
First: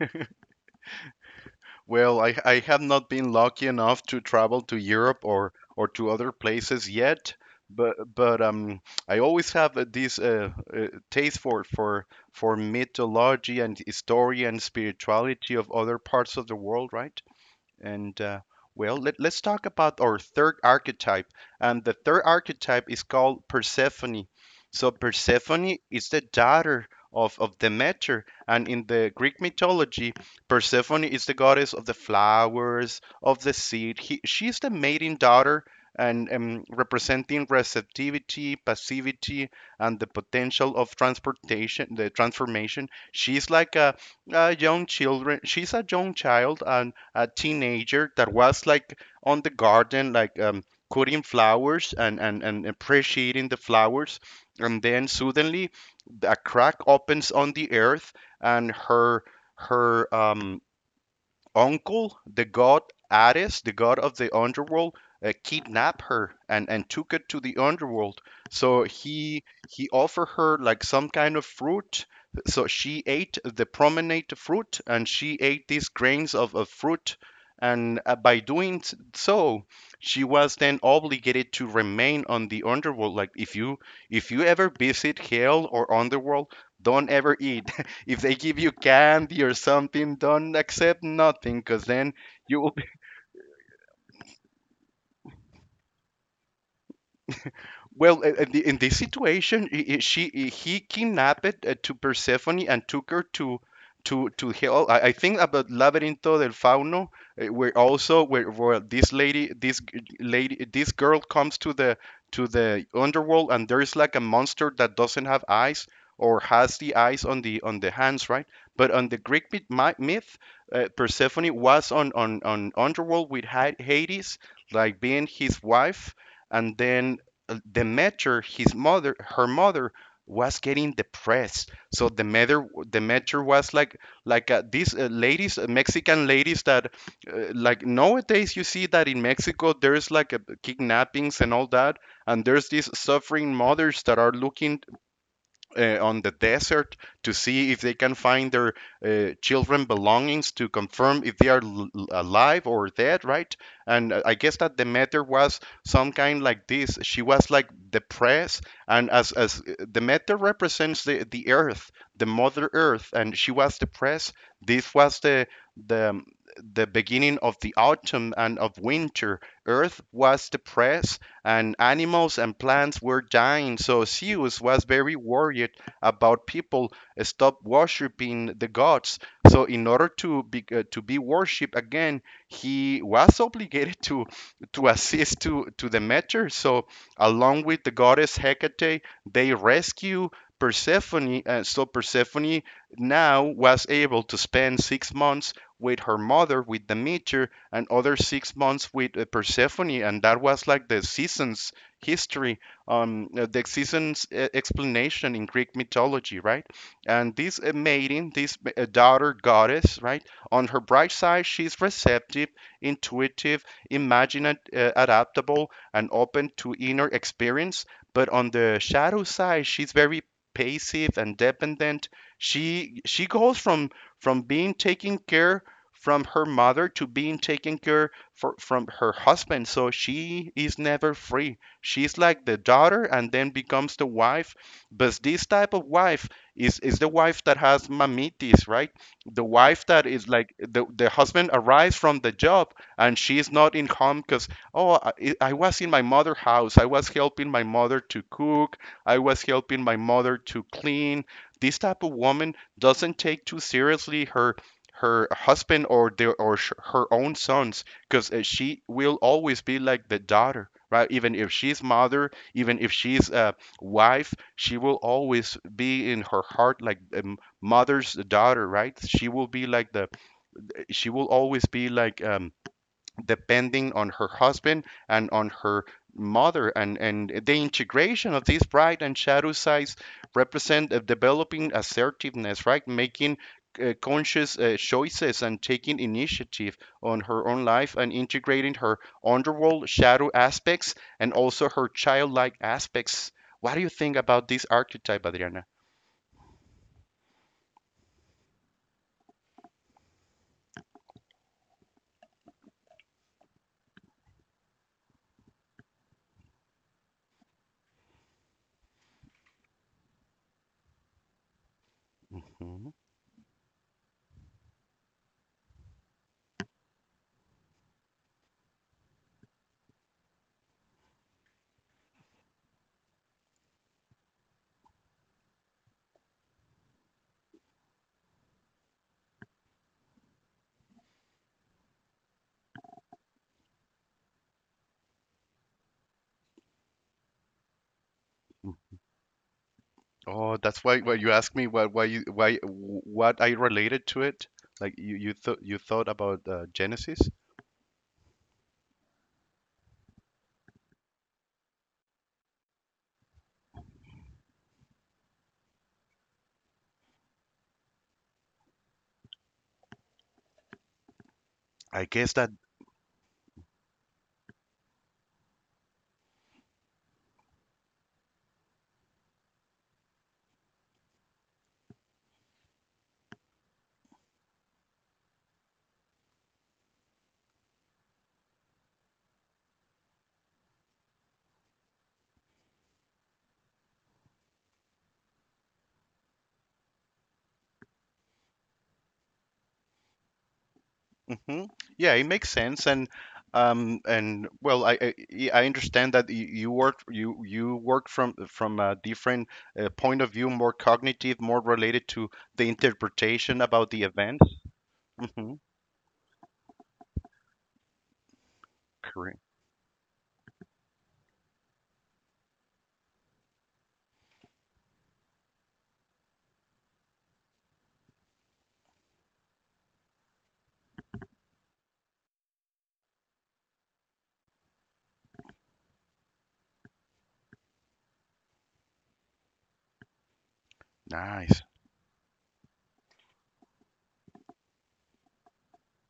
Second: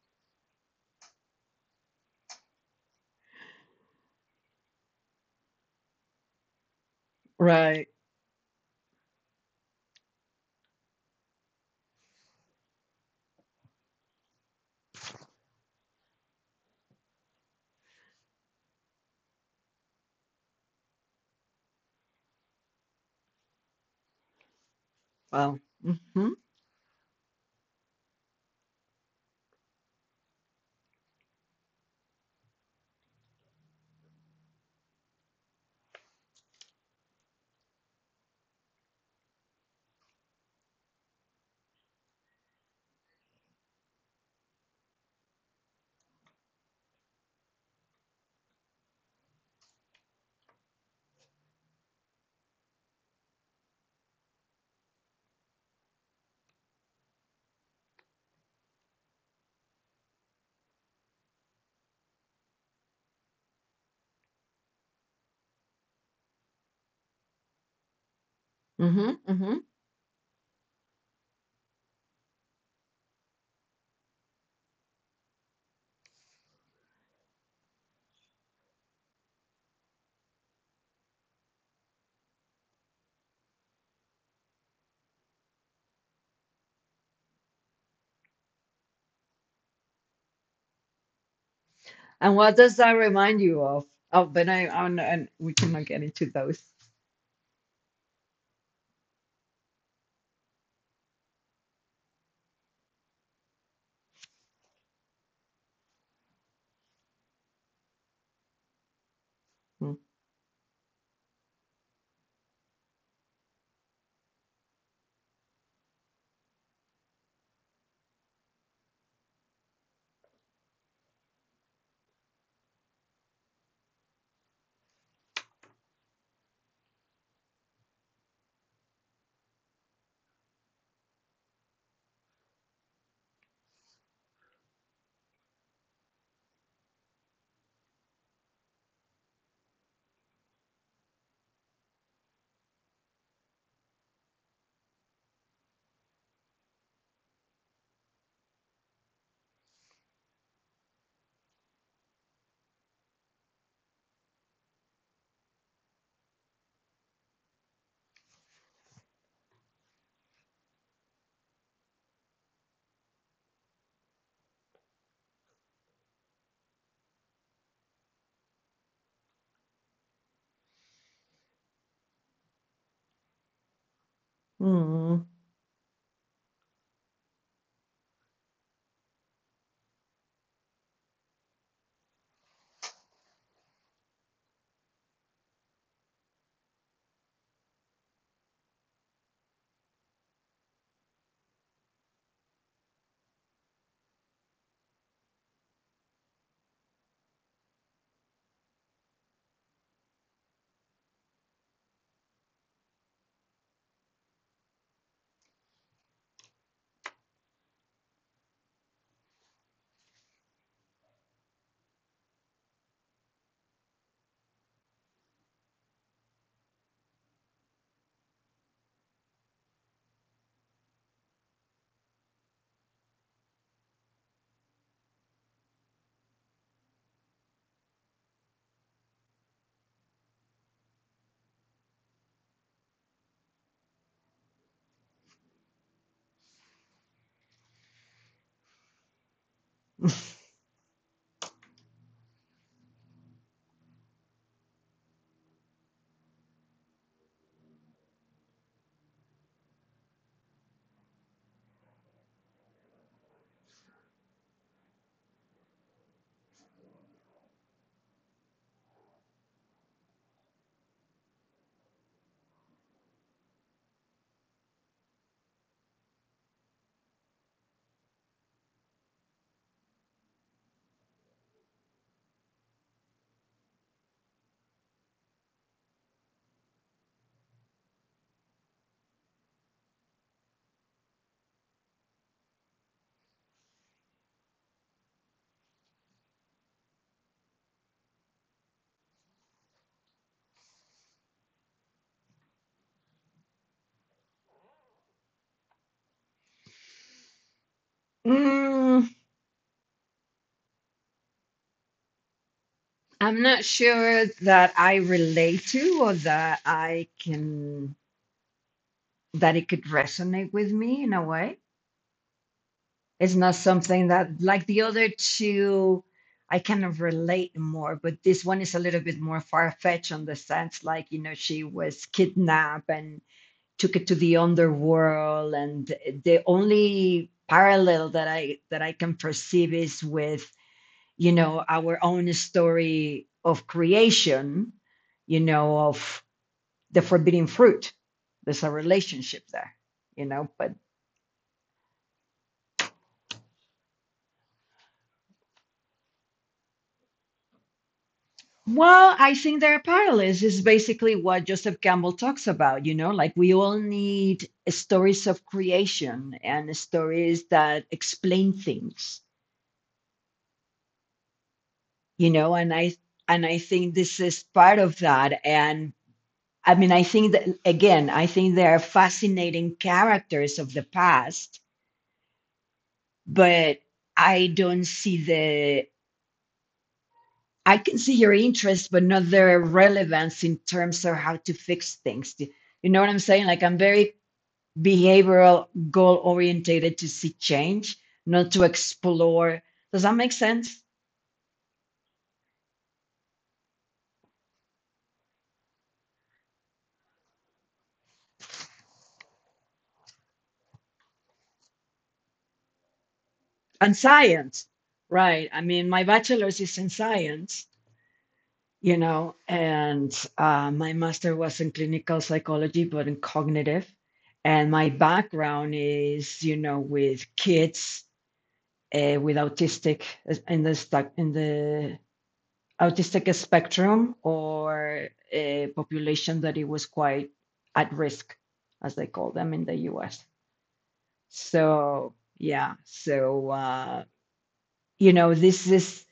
A: well, I have not been lucky enough to travel to Europe or to other places yet,
B: Right.
A: but I always have this taste for mythology and history and spirituality of other parts of the world, right? And well, let's talk about our third archetype. And the third archetype is called Persephone. So
B: Wow.
A: Persephone is the
B: Mm-hmm,
A: daughter of Demeter. And in the Greek mythology, Persephone is the goddess of the flowers, of the seed. She is the maiden daughter and representing receptivity, passivity, and the potential of transportation, the transformation. She's like a young children. She's a young child, and a teenager that was like on the garden, like cutting flowers and appreciating the flowers. And then suddenly a crack opens on the earth and her her um, uncle, the god Ares, the god of the underworld, kidnapped her and took it to the underworld. So
B: mm-hmm, mm-hmm.
A: he offered her like some kind of fruit. So she ate the promenade fruit and she ate these grains of fruit. And by doing so, she was then obligated to remain on the underworld. Like, if you ever visit hell or underworld, don't ever eat if they give you candy or something, don't accept nothing because then
B: And what
A: you will.
B: does that remind you of? Oh, but I, I'm, and we cannot get into those.
A: Well, in this situation, he kidnapped to Persephone and took her to to hell. I think about Laberinto del Fauno, where also where this lady
B: Mm.
A: this girl comes to the underworld and there's like a monster that doesn't have eyes or has the eyes on the hands, right? But on the Greek myth Persephone was on underworld with Hades, like being his wife and then Demeter, his mother, her mother was getting depressed. So Demeter was like these ladies, Mexican ladies that like nowadays you see that in Mexico there's like kidnappings and all that, and there's these suffering mothers that are looking on the desert to see if they can find their children belongings to confirm if they are alive or dead, right? And I guess that Demeter was some kind like this. She was like depressed, and as Demeter represents the earth, the mother earth, and she was depressed, this was the the um, the beginning of the autumn and of winter. Earth was depressed and animals and plants were dying. So Zeus was very
B: Mm.
A: worried about people stop worshiping the gods. So in order to be worshipped again, he was obligated to assist to Demeter. So along with the goddess Hecate, they rescue Persephone. So Persephone now was able to spend 6 months with her mother, with Demeter, and other 6 months with Persephone, and that was like the seasons history, the seasons explanation in Greek mythology, right? And this maiden, this daughter goddess, right? On her bright side, she's receptive, intuitive, imaginative, adaptable, and open to inner experience. But on the shadow side, she's very passive and dependent. She goes from being taken care from her mother to being taken care for, from her husband. So she is never free. She's like the daughter and then becomes the wife. But this type of wife is the wife that has mamitis, right? The wife that is like the husband arrives from the job and she's not in home because, oh, I was in my mother house. I was helping my mother to cook. I was helping my mother to clean. This type of woman doesn't take too seriously her her husband or her own sons because she will always be like the daughter, right? Even if she's mother, even if she's a wife, she will always be in her heart like a mother's daughter, right? She will be like the she will always be like depending on her husband and on her mother. And the integration of these bright and shadow sides represent a developing assertiveness, right? Making conscious choices and taking initiative on her own life and integrating her underworld shadow aspects and also her childlike aspects. What do you think about this archetype, Adriana?
B: Mm, I'm not sure that I relate to or that I can that it could resonate with me in a way.
A: Mhm.
B: It's not something that, like the other two, I kind of relate more, but this one is a little bit more far-fetched on the sense like, you know, she was kidnapped and took it to the underworld, and the only parallel that I can perceive is with, you know, our own story of creation, you know, of the forbidden fruit. There's a relationship there, you know,
A: Oh,
B: but
A: that's why you asked me why you why what I related to it. Like you you thought about Genesis.
B: well, I think there are parallels. Is basically what Joseph Campbell talks about. You know, like we all need stories of creation and stories that explain things.
A: I
B: You
A: guess that.
B: know, and I think this is part of that. And I mean, I think that again, I think there are fascinating characters of the past, but I don't see the. I can see your interest, but not their relevance in terms of how to fix things. You know what I'm saying? Like I'm very behavioral goal oriented to see change, not to explore. Does that make sense?
A: Hmm. Yeah, it makes sense. And and well, yeah, I understand that you worked you work from a different point of view, more cognitive, more related to the interpretation about
B: And
A: the events.
B: science, right?
A: Hmm.
B: I mean, my bachelor's is in science, you know,
A: Correct.
B: and my master was in clinical psychology, but in cognitive. And my background is, you know, with kids with autistic in the stack in the autistic spectrum or a population that it was quite at risk, as they call them in the US.
A: Nice.
B: So, yeah, so, you know, this is,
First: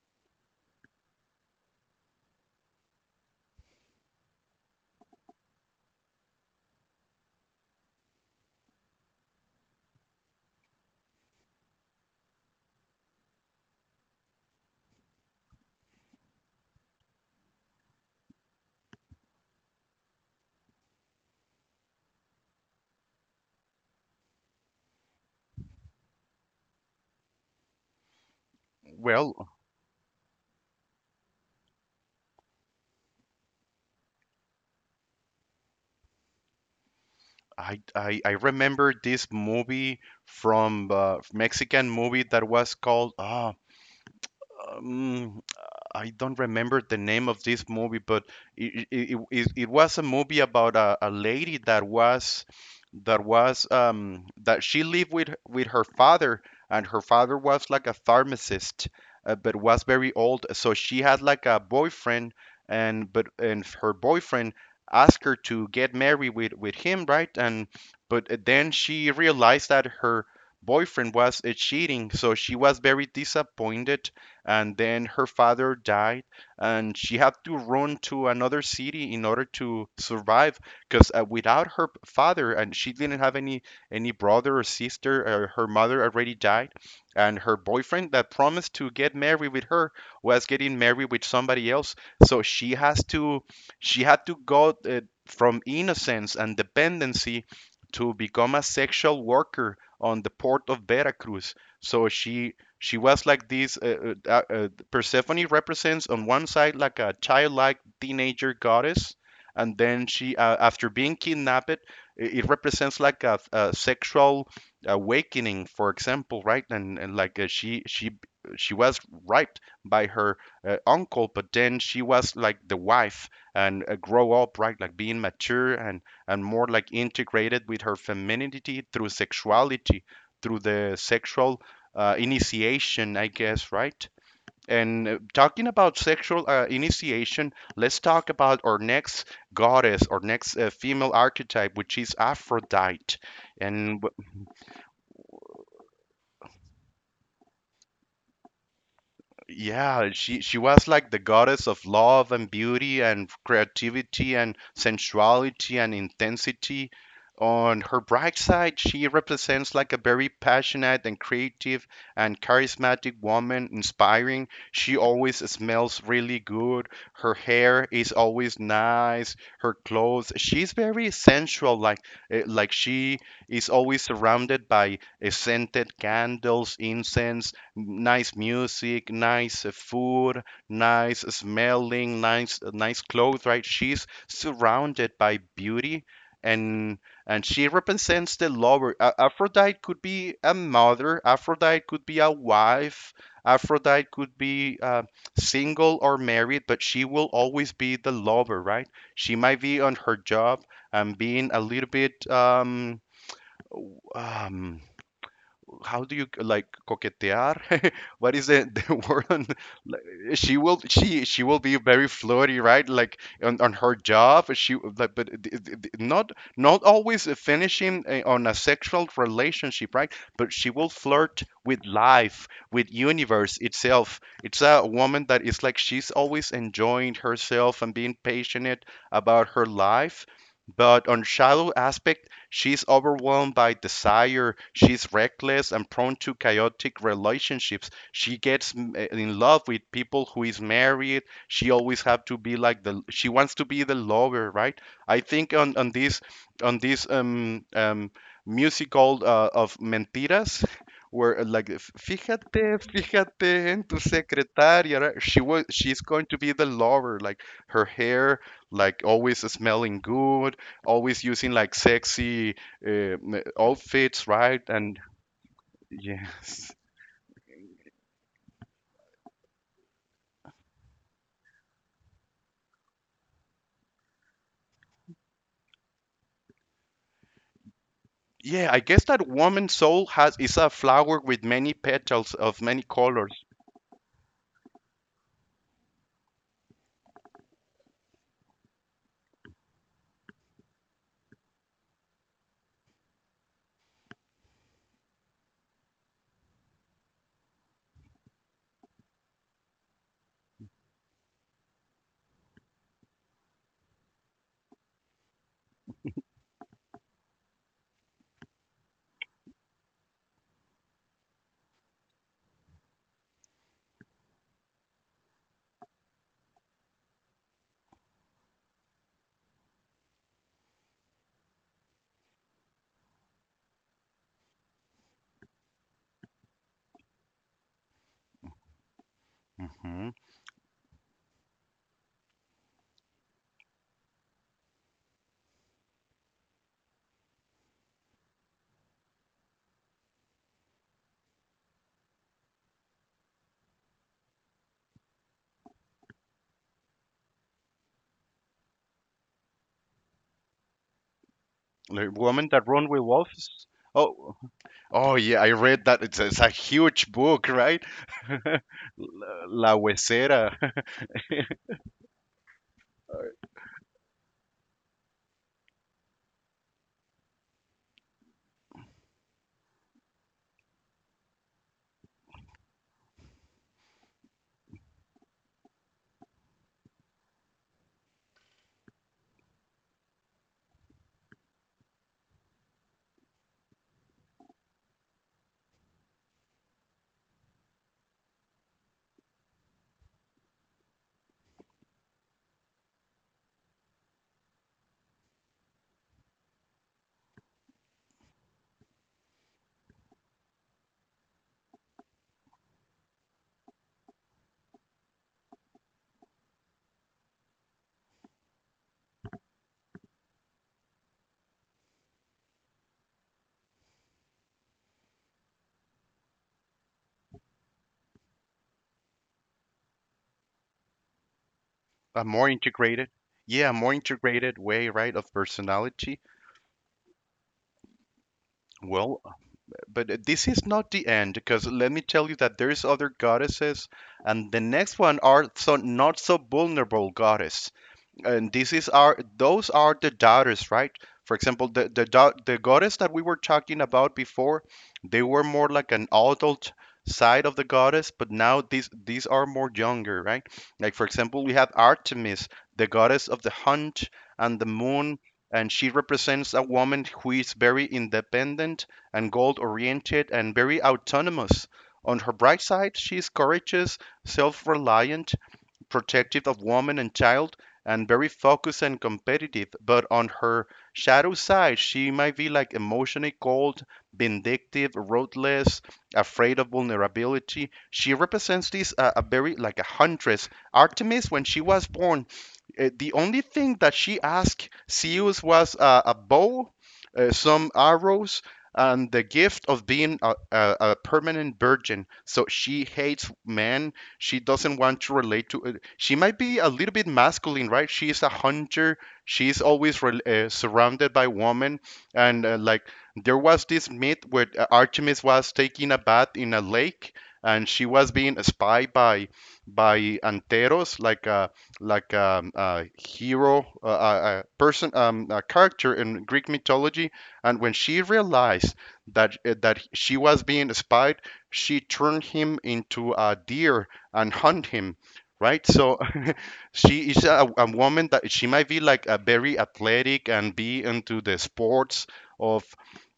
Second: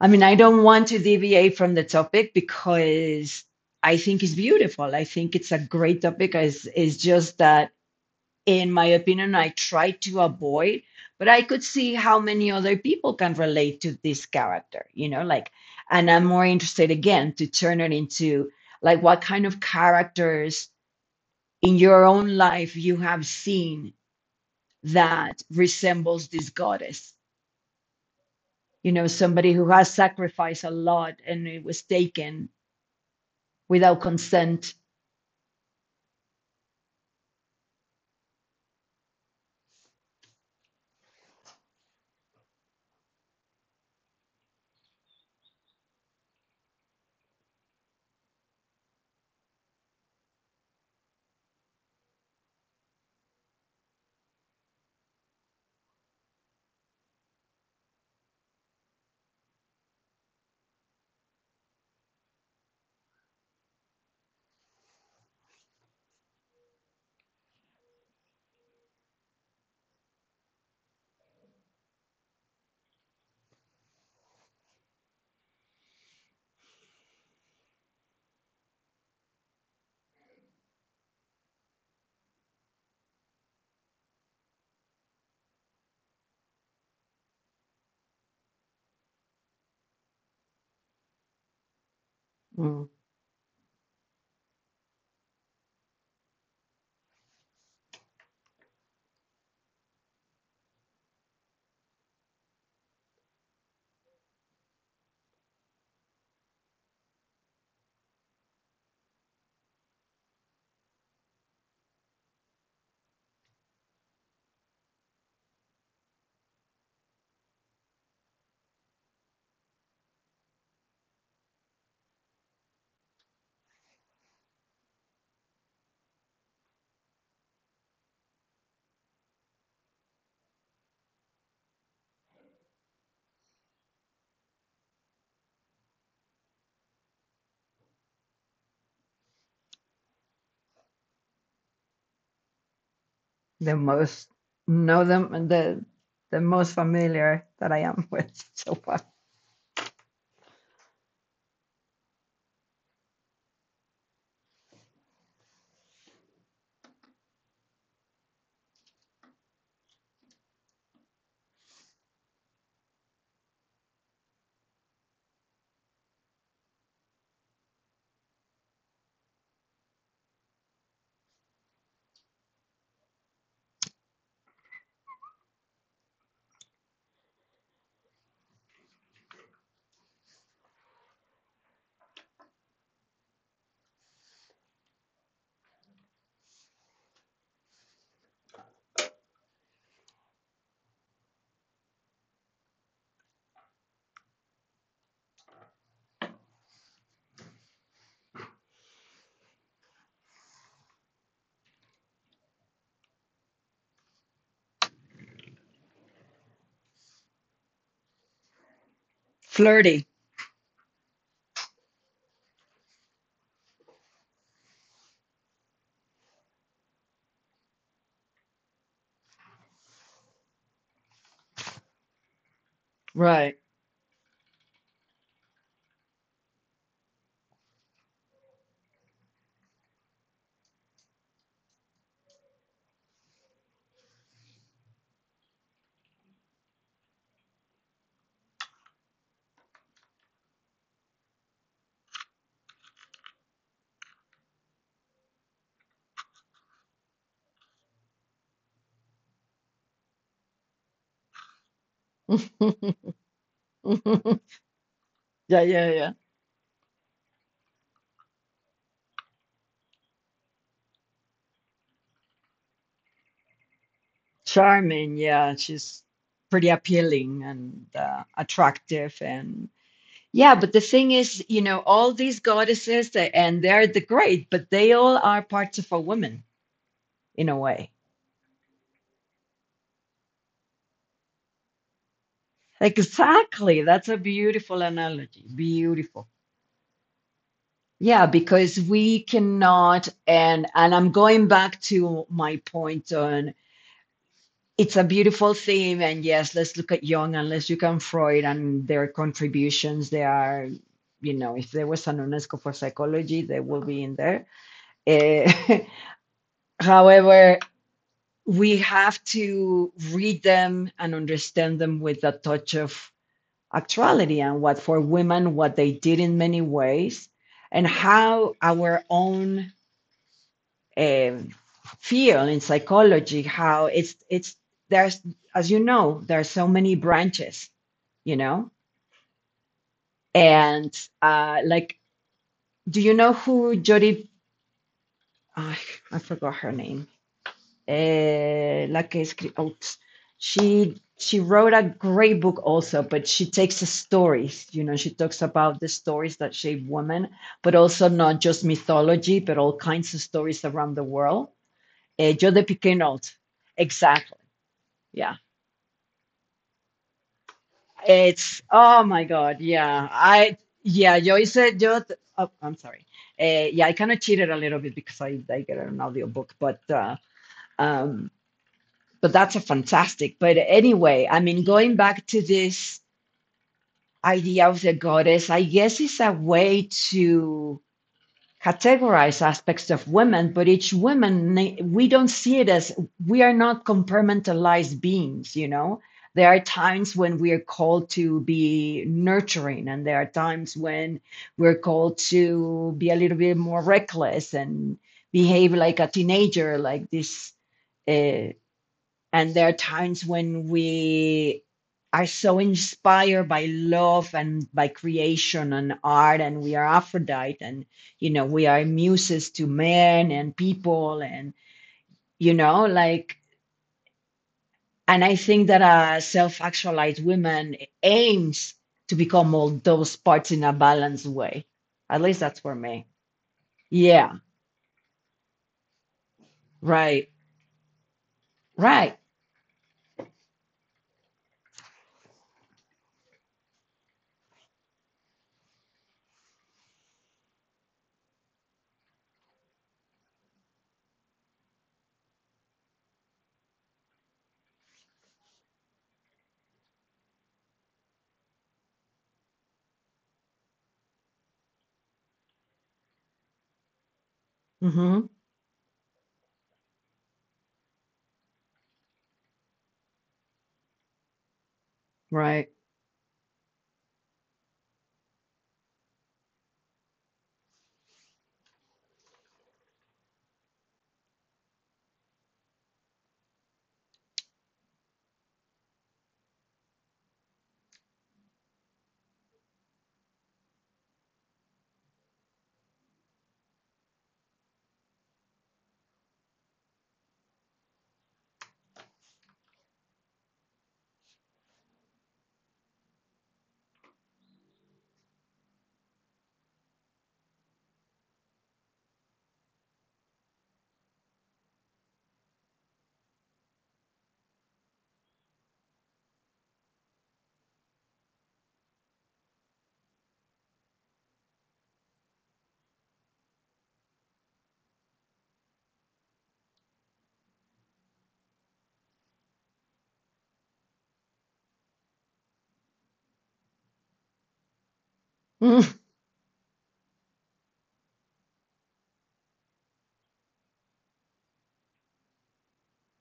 B: I mean, I don't want to deviate from the topic because I think it's beautiful. I think it's a great topic. It's just that in my opinion, I try to avoid, but I could see how many other people can relate to this character, you know, like, and I'm more interested again to turn it into like what kind of characters in your own life you have seen that resembles this goddess, you know,
A: Well,
B: somebody who has sacrificed a lot and it was taken without consent.
A: I remember this movie from Mexican movie that was called um, I don't remember the name of this movie, but it was a movie about a lady that was that she lived with her father, and her father was like a pharmacist, but was very old, so she had like a boyfriend, and her boyfriend asked her to get married with him, right? And but then she realized that her boyfriend was cheating, so she was very disappointed, and then her father died, and she had to run to another city in order to survive because, without her father, and she didn't have any brother or sister. Her mother already died, and her boyfriend that promised to get married with her was getting married with somebody else, so
B: Mm,
A: she had to go from innocence and dependency to become a sexual worker on the port of Veracruz. So she was like this. Persephone represents on one side like a childlike teenager goddess, and then she, after being kidnapped, it represents like a sexual awakening, for example, right? And like, she was raped by her uncle, but then she was like the wife and, grow up, right? Like being mature and more like integrated with her femininity through sexuality, through the sexual, initiation, I guess, right? And, talking about sexual, initiation, let's talk about our next goddess, our next female archetype, which is Aphrodite.
B: the
A: And
B: most know them and the most familiar that I am with *laughs* so far.
A: yeah, she was like the goddess of love and beauty and creativity and sensuality and intensity. On her bright side, she represents like a very passionate and creative and charismatic woman, inspiring. She always smells really good. Her hair is always nice. Her clothes, she's very sensual, like, like she is always surrounded by scented candles, incense, nice music, nice food, nice smelling, nice nice clothes, right? She's surrounded by beauty, and and she represents the lover. Aphrodite could be a mother, Aphrodite could be a wife, Aphrodite could be single or married, but she will always be the lover, right? She might be on her job and being a little bit w- um how do you like coquetear? *laughs* What is the *laughs* word on?
B: Flirty.
A: She will she will be very flirty, right? Like on her job she like, but not not always finishing, on a sexual relationship, right? But she will flirt with life, with
B: Right.
A: universe itself. It's a woman that is like, she's always enjoying herself and being passionate about her life. But on shallow aspect, she's overwhelmed by desire, she's reckless and prone to chaotic relationships. She gets in love with people who is married. She always have to be like the, she wants to be the lover, right? I think on on this musical, of mentiras, where, like fíjate
B: *laughs*
A: fíjate en tu secretaria, right? She
B: Yeah,
A: was,
B: yeah,
A: she's
B: yeah.
A: going to be the lover, like her hair, like always smelling good, always using like sexy, outfits, right? And
B: Charming. Yeah, she's pretty
A: yes.
B: appealing and attractive. And yeah, but the thing is, you know, all these goddesses, they- and they're the great, but they all are parts of a woman in a way.
A: Yeah, I guess that woman's soul has is a flower with many petals of many colors.
B: Exactly. That's a beautiful analogy. Beautiful. Yeah, because we cannot, and I'm going back to my point on. It's a beautiful theme and yes, let's look at Jung and let's look at Freud and their contributions. They are, you know, if there was an UNESCO for psychology, they will be in there. Eh, *laughs* However, we have to read them and understand them with a touch of actuality and what for women what they did in many ways and how our own um, field in psychology how it's there's, as you know, there are so many branches, you know.
A: Hmm.
B: And like, do you know who Jodi ah, I forgot her name la oh, she wrote a great book also, but she takes the stories, you know, she talks about the stories that shape women, but also not just mythology but all kinds of stories around the world.
A: The woman
B: Jodi
A: that run with
B: Piquenot.
A: wolves. Oh, oh
B: Yeah,
A: yeah, I read that. It's a huge book, right? *laughs*
B: it's oh my God.
A: La
B: Yeah, I
A: Huesera.
B: yeah, yo hice yo. Oh, I'm sorry. Yeah, I kind of cheated a little bit because I get an audiobook, um, but that's a fantastic. But anyway, I mean, going back to this idea of the goddess, I guess it's a way to categorize aspects of women, but each woman, we don't see it as we are not compartmentalized beings, you know? There are times when we are called to be nurturing, and there are times when we're called to be a little bit more reckless and behave like a teenager, like this. uh, and there are times when we are so inspired by love and by creation and art, and we are Aphrodite, and you know, we are muses to men and people, and you know, like, and I think that a self actualized woman aims to become all those parts in a balanced way.
A: *laughs*
B: At
A: A
B: least
A: more
B: that's for me.
A: integrated, yeah, a more
B: Yeah,
A: integrated way, right, of personality.
B: right, right,
A: Well, but this is not the end, because let me tell you that there's other goddesses, and the next one are so not so vulnerable goddess. And this is our, those are the daughters, right? For example, the goddess that we were talking about before, they were more like an adult side of the goddess, but now these are more younger, right? Like for example, we have Artemis, the goddess of the hunt and the moon,
B: mm-hmm,
A: and she represents a woman who is very independent and goal oriented and very autonomous. On her bright
B: right.
A: side, she is courageous, self-reliant, protective of woman and child, and very focused and competitive. But on her shadow side, she might be like emotionally cold, vindictive, ruthless, afraid of vulnerability. She represents this, a very like a huntress. Artemis, when she was born, the only thing that she asked Zeus was, a bow, some arrows, and the gift of being a permanent virgin. So she hates men, she doesn't want to relate to. It. She might be a little bit masculine, right? She is a hunter. She's always rel surrounded by women, and, like, there was this myth where, Artemis was taking a bath in a lake, and she was being spied by Anteros, like a hero, a person, a character in Greek mythology. And when she realized that, that she was being spied, she turned him into a deer and hunt him, right?
B: Mm.
A: So *laughs* she is a woman that she might be like a very athletic and be into the sports of,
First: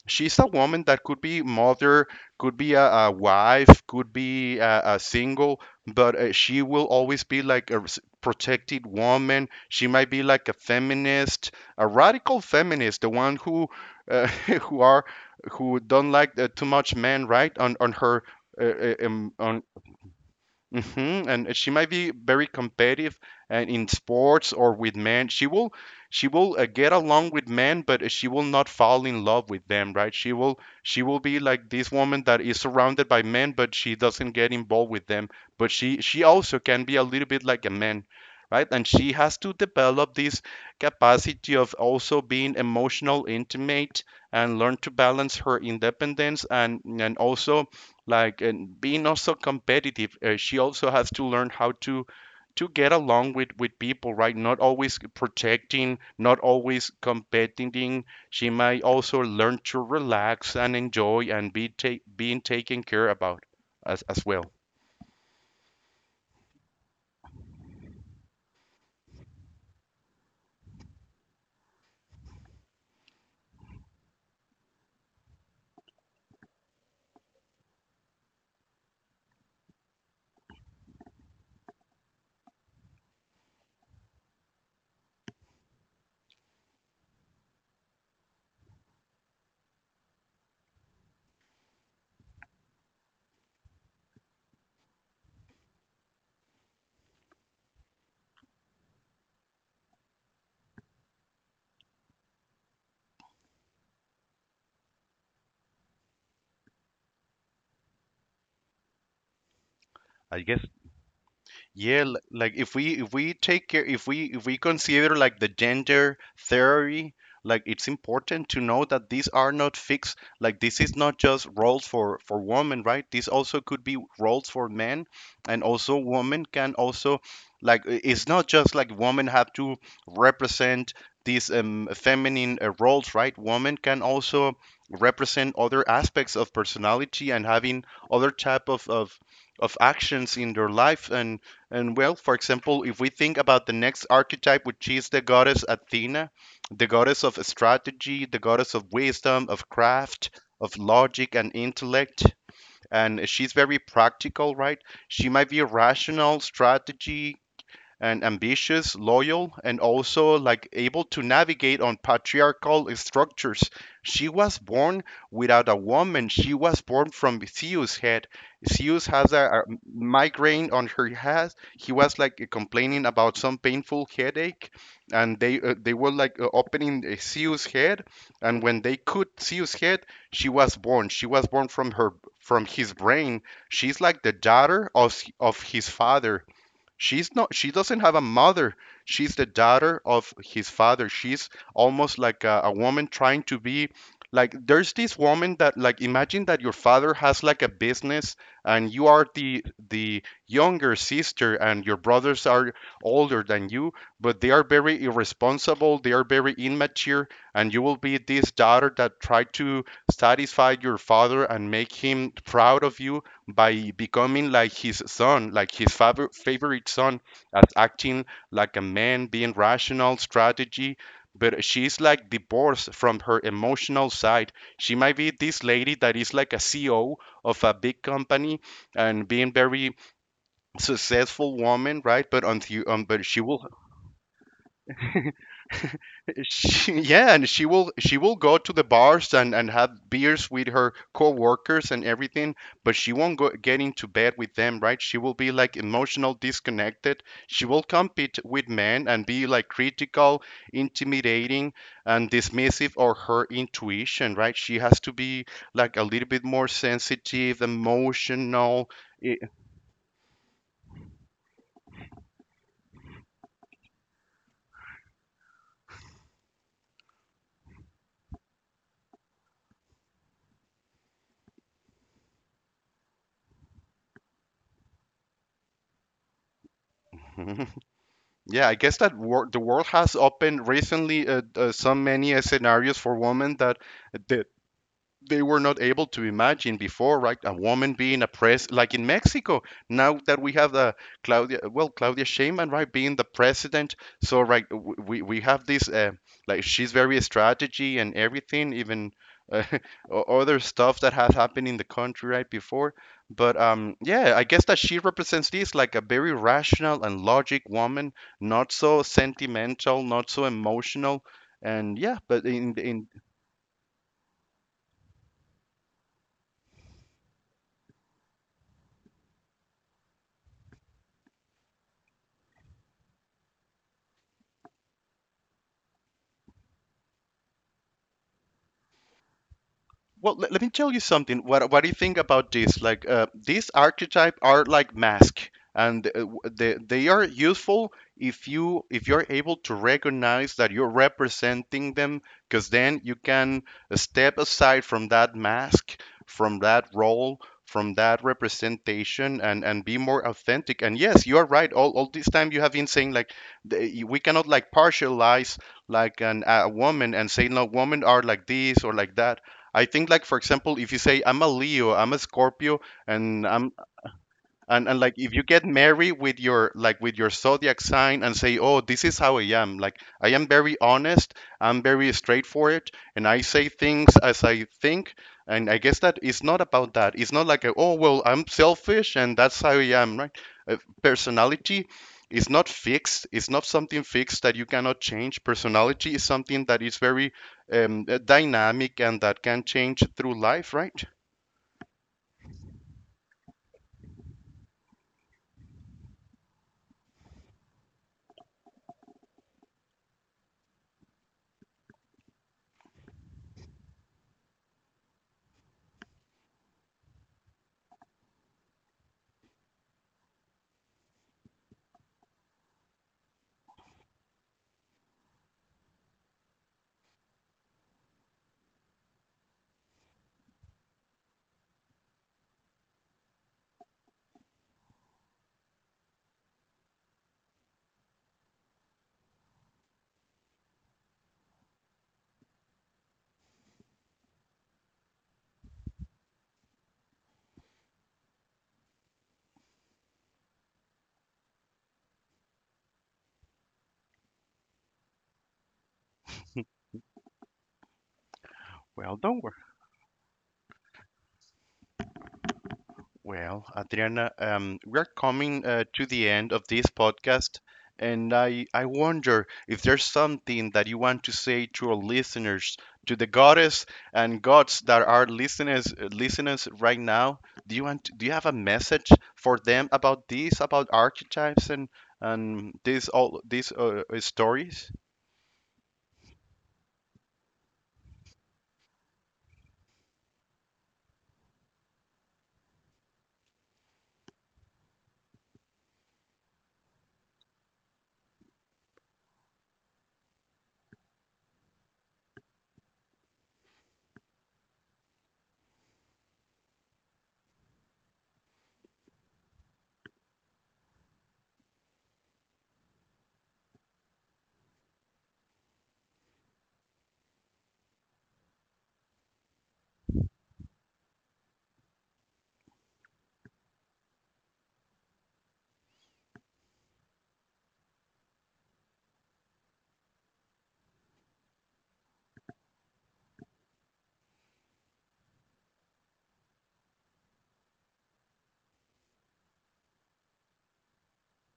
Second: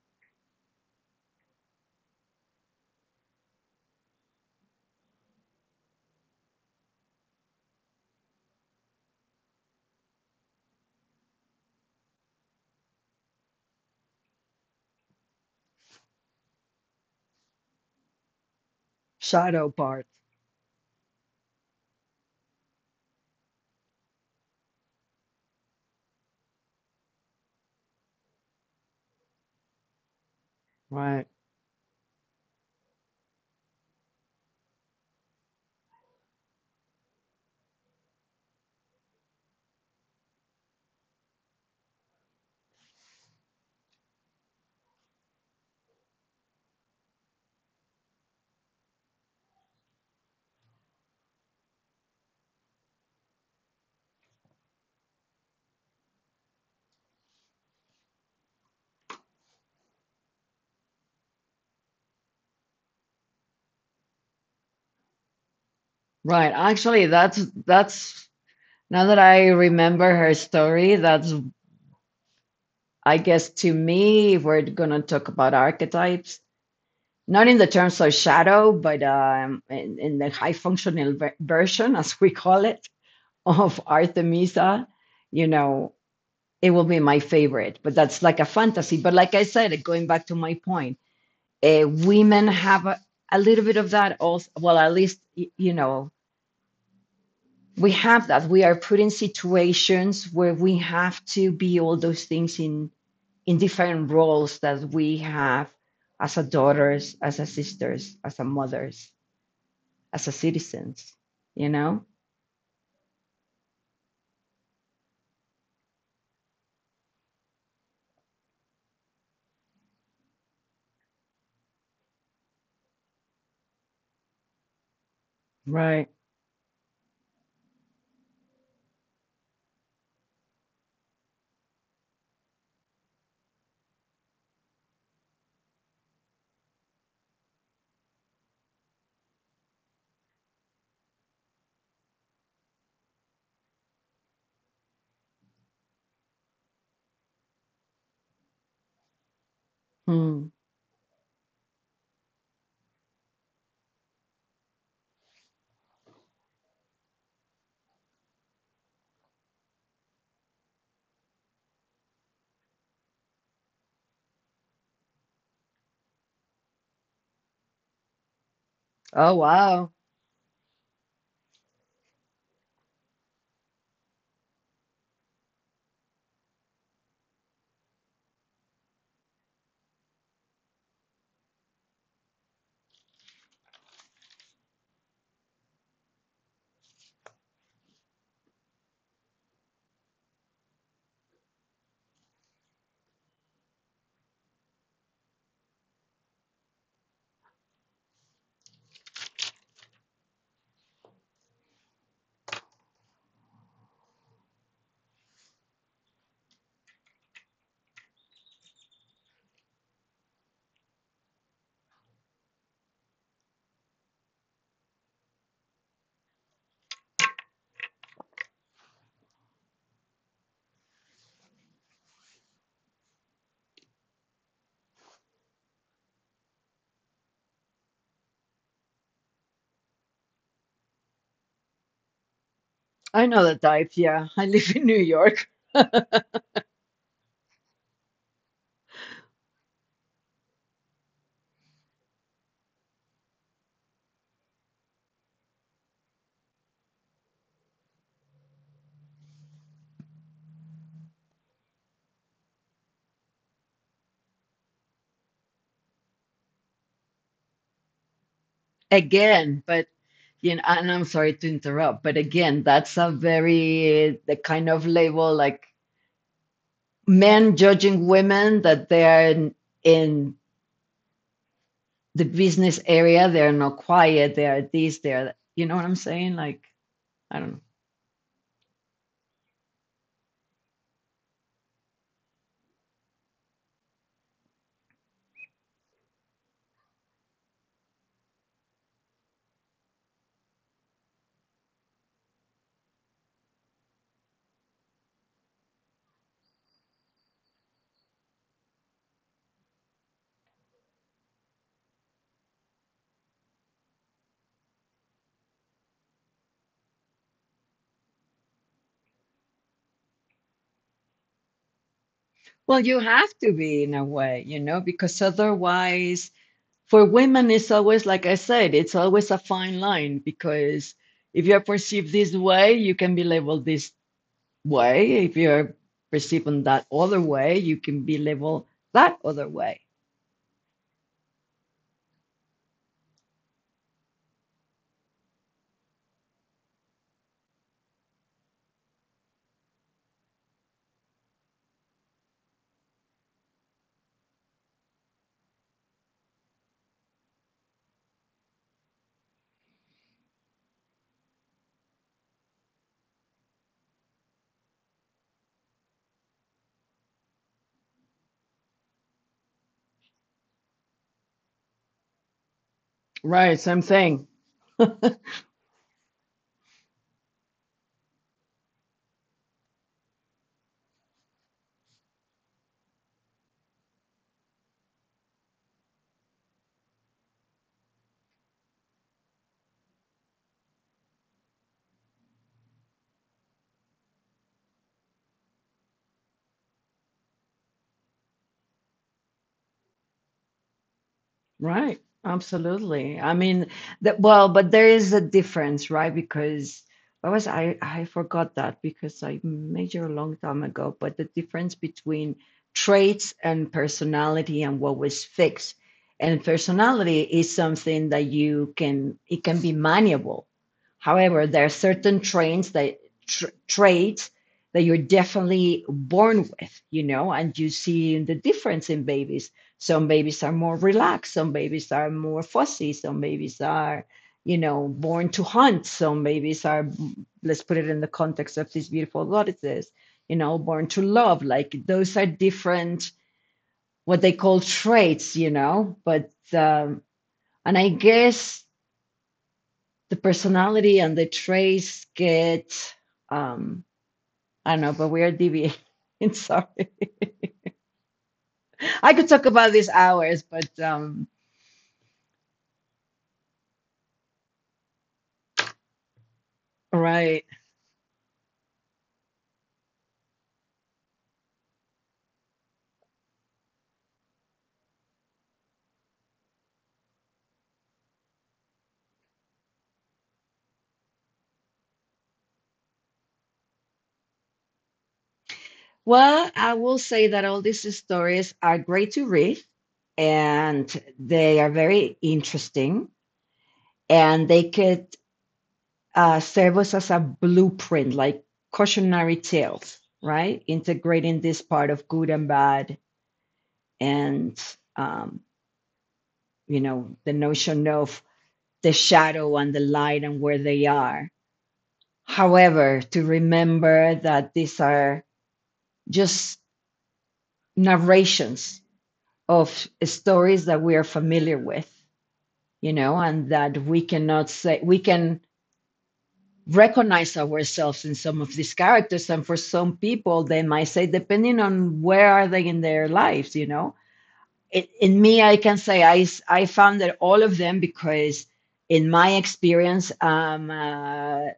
A: she's a woman that could be mother, could be a wife, could be a single, but, she will always be like a protected woman. She might be like a feminist, a radical feminist, the one who, uh, *laughs* who are, who don't like, too much men, right? On her, on
B: Shadow part,
A: hmm. And she might be very competitive and in sports or with men. She will get along with men, but she will not fall in love with them, right? She will
B: right.
A: be like this woman that is surrounded by men, but she doesn't get involved with them. But she also can be a little bit like a man, right? And she has to develop this capacity of also being emotional, intimate, and learn to balance her independence, and also like and being also competitive. She also has to learn how to get along with people, right? Not always protecting, not always competing. She might also learn to relax and enjoy and be being taken care about, as well.
B: Right. Actually, that's now that I remember her story, that's I guess to me, if we're gonna talk about archetypes, not in the terms of shadow, but in the high functional ver- version, as we call it, of Artemisa, you know, it will be my favorite. But that's like a fantasy. But like I said, going back to my point, women have a little bit of that also. Well, at least you know, we have that we are put in situations where we have to be all those things in different roles that we have as a daughters, as a sisters, as a mothers, as a
A: I guess,
B: citizens, you
A: yeah,
B: know.
A: like, if we take care, if we consider like the gender theory, like it's important to know that these are not fixed. Like this is not just roles for women, right? This also could be roles for men, and also
B: Right.
A: women can also like, it's not just like women have to represent these, feminine, roles, right? Women can also represent other aspects of personality and having other type of actions in their life, and well, for example, if we think about the next archetype, which is the goddess Athena, the goddess of strategy, the goddess of wisdom, of craft,
B: Hmm.
A: of logic and intellect. And she's very practical, right? She might be rational, strategy, and ambitious, loyal, and also like able to navigate on patriarchal structures. She was born without a woman. She was born from Zeus' head. Zeus has
B: Oh
A: a
B: wow.
A: migraine on her head. He was like complaining about some painful headache, and they, they were like, opening, Zeus' head, and when they cut Zeus' head, she was born. She was born from her from his brain. She's like the daughter of his father. She's not, she doesn't have a mother. She's the daughter of his father. She's almost like a woman trying to be like, there's this woman that, like, imagine that your father has like a business, and you are the younger sister, and your brothers are older than you, but they are very irresponsible, they are very immature, and you will be this daughter that try to satisfy your father and make him proud of you by becoming like his son, like his favorite son, as acting like a man, being rational, strategy. But she's like divorced from her emotional side. She might be this lady that is like a CEO of a big company and being very successful woman, right? But on the, but
B: I
A: she
B: know the
A: will.
B: type, yeah. *laughs* I live in New York.
A: She, yeah, and she will go to the bars and have beers with her coworkers and everything, but she won't go get into bed with them, right? She will be like emotional disconnected. She will compete with men and be like critical, intimidating, and dismissive of her intuition, right? She has to be like a little bit more sensitive, emotional. eh,
B: Again but you know, and I'm sorry to interrupt, but again, that's a very the kind of label like men judging women that they are in the business area they're not quiet they're this they're, you know what I'm saying, like I don't know.
A: *laughs* Yeah, I guess that wor the world has opened recently, so many, scenarios for women that the, they were not able to imagine before, right? A woman being oppressed, like in Mexico. Now that we have the Claudia, well, Claudia Sheinbaum, right, being the president. So, right, we have this, like she's very strategy and everything, even, uh, *laughs* other stuff that has happened in the country right before. But yeah, I guess that she represents this like a very rational and logic woman, not so sentimental, not so emotional, and yeah. But in
B: Well, you
A: in.
B: have to be in a way, you know, because otherwise for women it's always, like I said, it's always a fine line, because if you're perceived this way you can be labeled this way, if you're perceived in that other way you can be labeled that other way.
A: Well, let me tell you something. What do you think about this? Like, these archetype are like mask, and, they are useful if you, if you're able to recognize that you're representing them, because then you can step aside from that mask, from that role, from that representation, and be more authentic. And yes, you are right. All this time you have been saying like we cannot like partialize like an a woman and say no, women are like this or like that. I think like for example, if you say I'm a Leo, I'm a Scorpio, and
B: Right,
A: I'm,
B: same thing.
A: and like if you get merry with your like with your zodiac sign and say, "Oh, this is how I am. Like I am very honest, I'm very straightforward, and I say things as I think." And I guess that it's not about that. It's not like, a, "Oh, well, I'm selfish and that's how I am," right? Uh, personality is not fixed. It's not something fixed that you cannot change. Personality is something that is very, dynamic and that can change through life, right?
B: Right. Absolutely. I mean, that well, but there is a difference, right? Because what was I forgot that because I major a long time ago, but the difference between traits and personality and what was fixed. And personality is something that you can it can be malleable. However, there are certain traits that tr traits that you're definitely born with, you know, and you see the difference in babies. Some babies are more relaxed. Some babies are more fussy. Some babies are, you know, born to hunt. Some babies are, let's put it in the context of these beautiful goddesses, you know, born to love. Like those are different, what they call traits, you know. But, and I guess the personality and the traits get, um, I don't know, but we are deviating. *laughs* Sorry. I
A: Well,
B: could
A: don't
B: talk
A: worry.
B: about this hours, but,
A: Well, Adriana, we're coming, to the end of this
B: right.
A: podcast, and I wonder if there's something that you want to say to our listeners, to the goddess and gods that are listeners right now. Do you want, do you have a message for them about this, about archetypes and these all these, stories?
B: Well, I will say that all these stories are great to read and they are very interesting and they could serve us as a blueprint, like cautionary tales, right? Integrating this part of good and bad and, um, you know, the notion of the shadow and the light and where they are. However, to remember that these are just narrations of stories that we are familiar with, you know, and that we cannot say, we can recognize ourselves in some of these characters. And for some people, they might say, depending on where are they in their lives, you know, it, in me, I can say I found that all of them because in my experience, I'm a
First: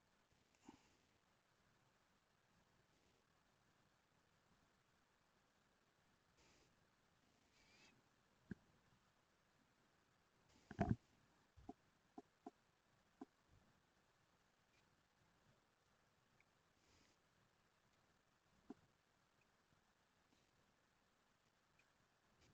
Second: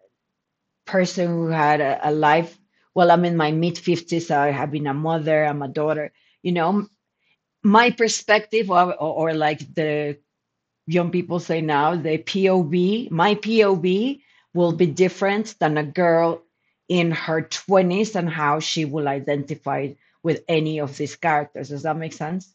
B: person who had a life. Well, I'm in my mid 50s. I have been a mother, I'm a daughter. You know, my perspective or like the young people say now the POV, my POV will be different than a girl in her 20s and how she will identify with any of these characters. Does that make sense?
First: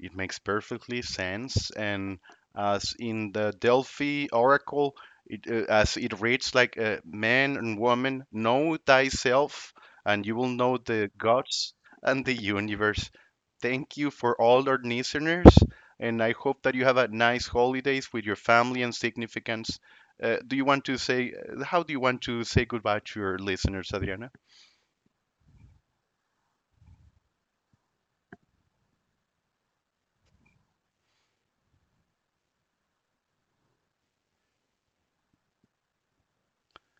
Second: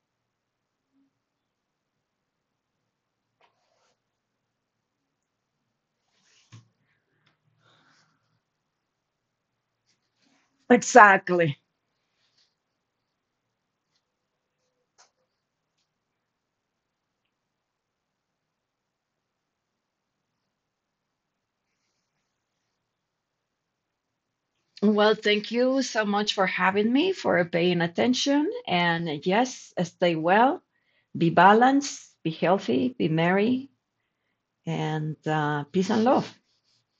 A: It makes perfectly sense. And as in the Delphi Oracle, it, as it reads like, man and woman, know thyself, and you will know the
B: Exactly.
A: gods and the universe. Thank you for all our listeners, and I hope that you have a nice holidays with your family and significance. Do you want to say, how do you want to say goodbye to your listeners, Adriana?
B: Well, thank you so much for having me, for paying attention. And yes, stay well, be balanced, be healthy, be merry, and peace and love.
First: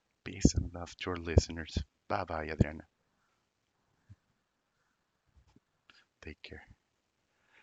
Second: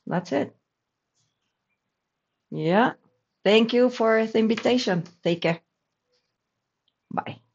B: That's
A: Peace
B: it.
A: and love to your listeners. Bye bye, Adriana.
B: Yeah. Thank you for the invitation. Take care.
A: Take care.
B: Bye.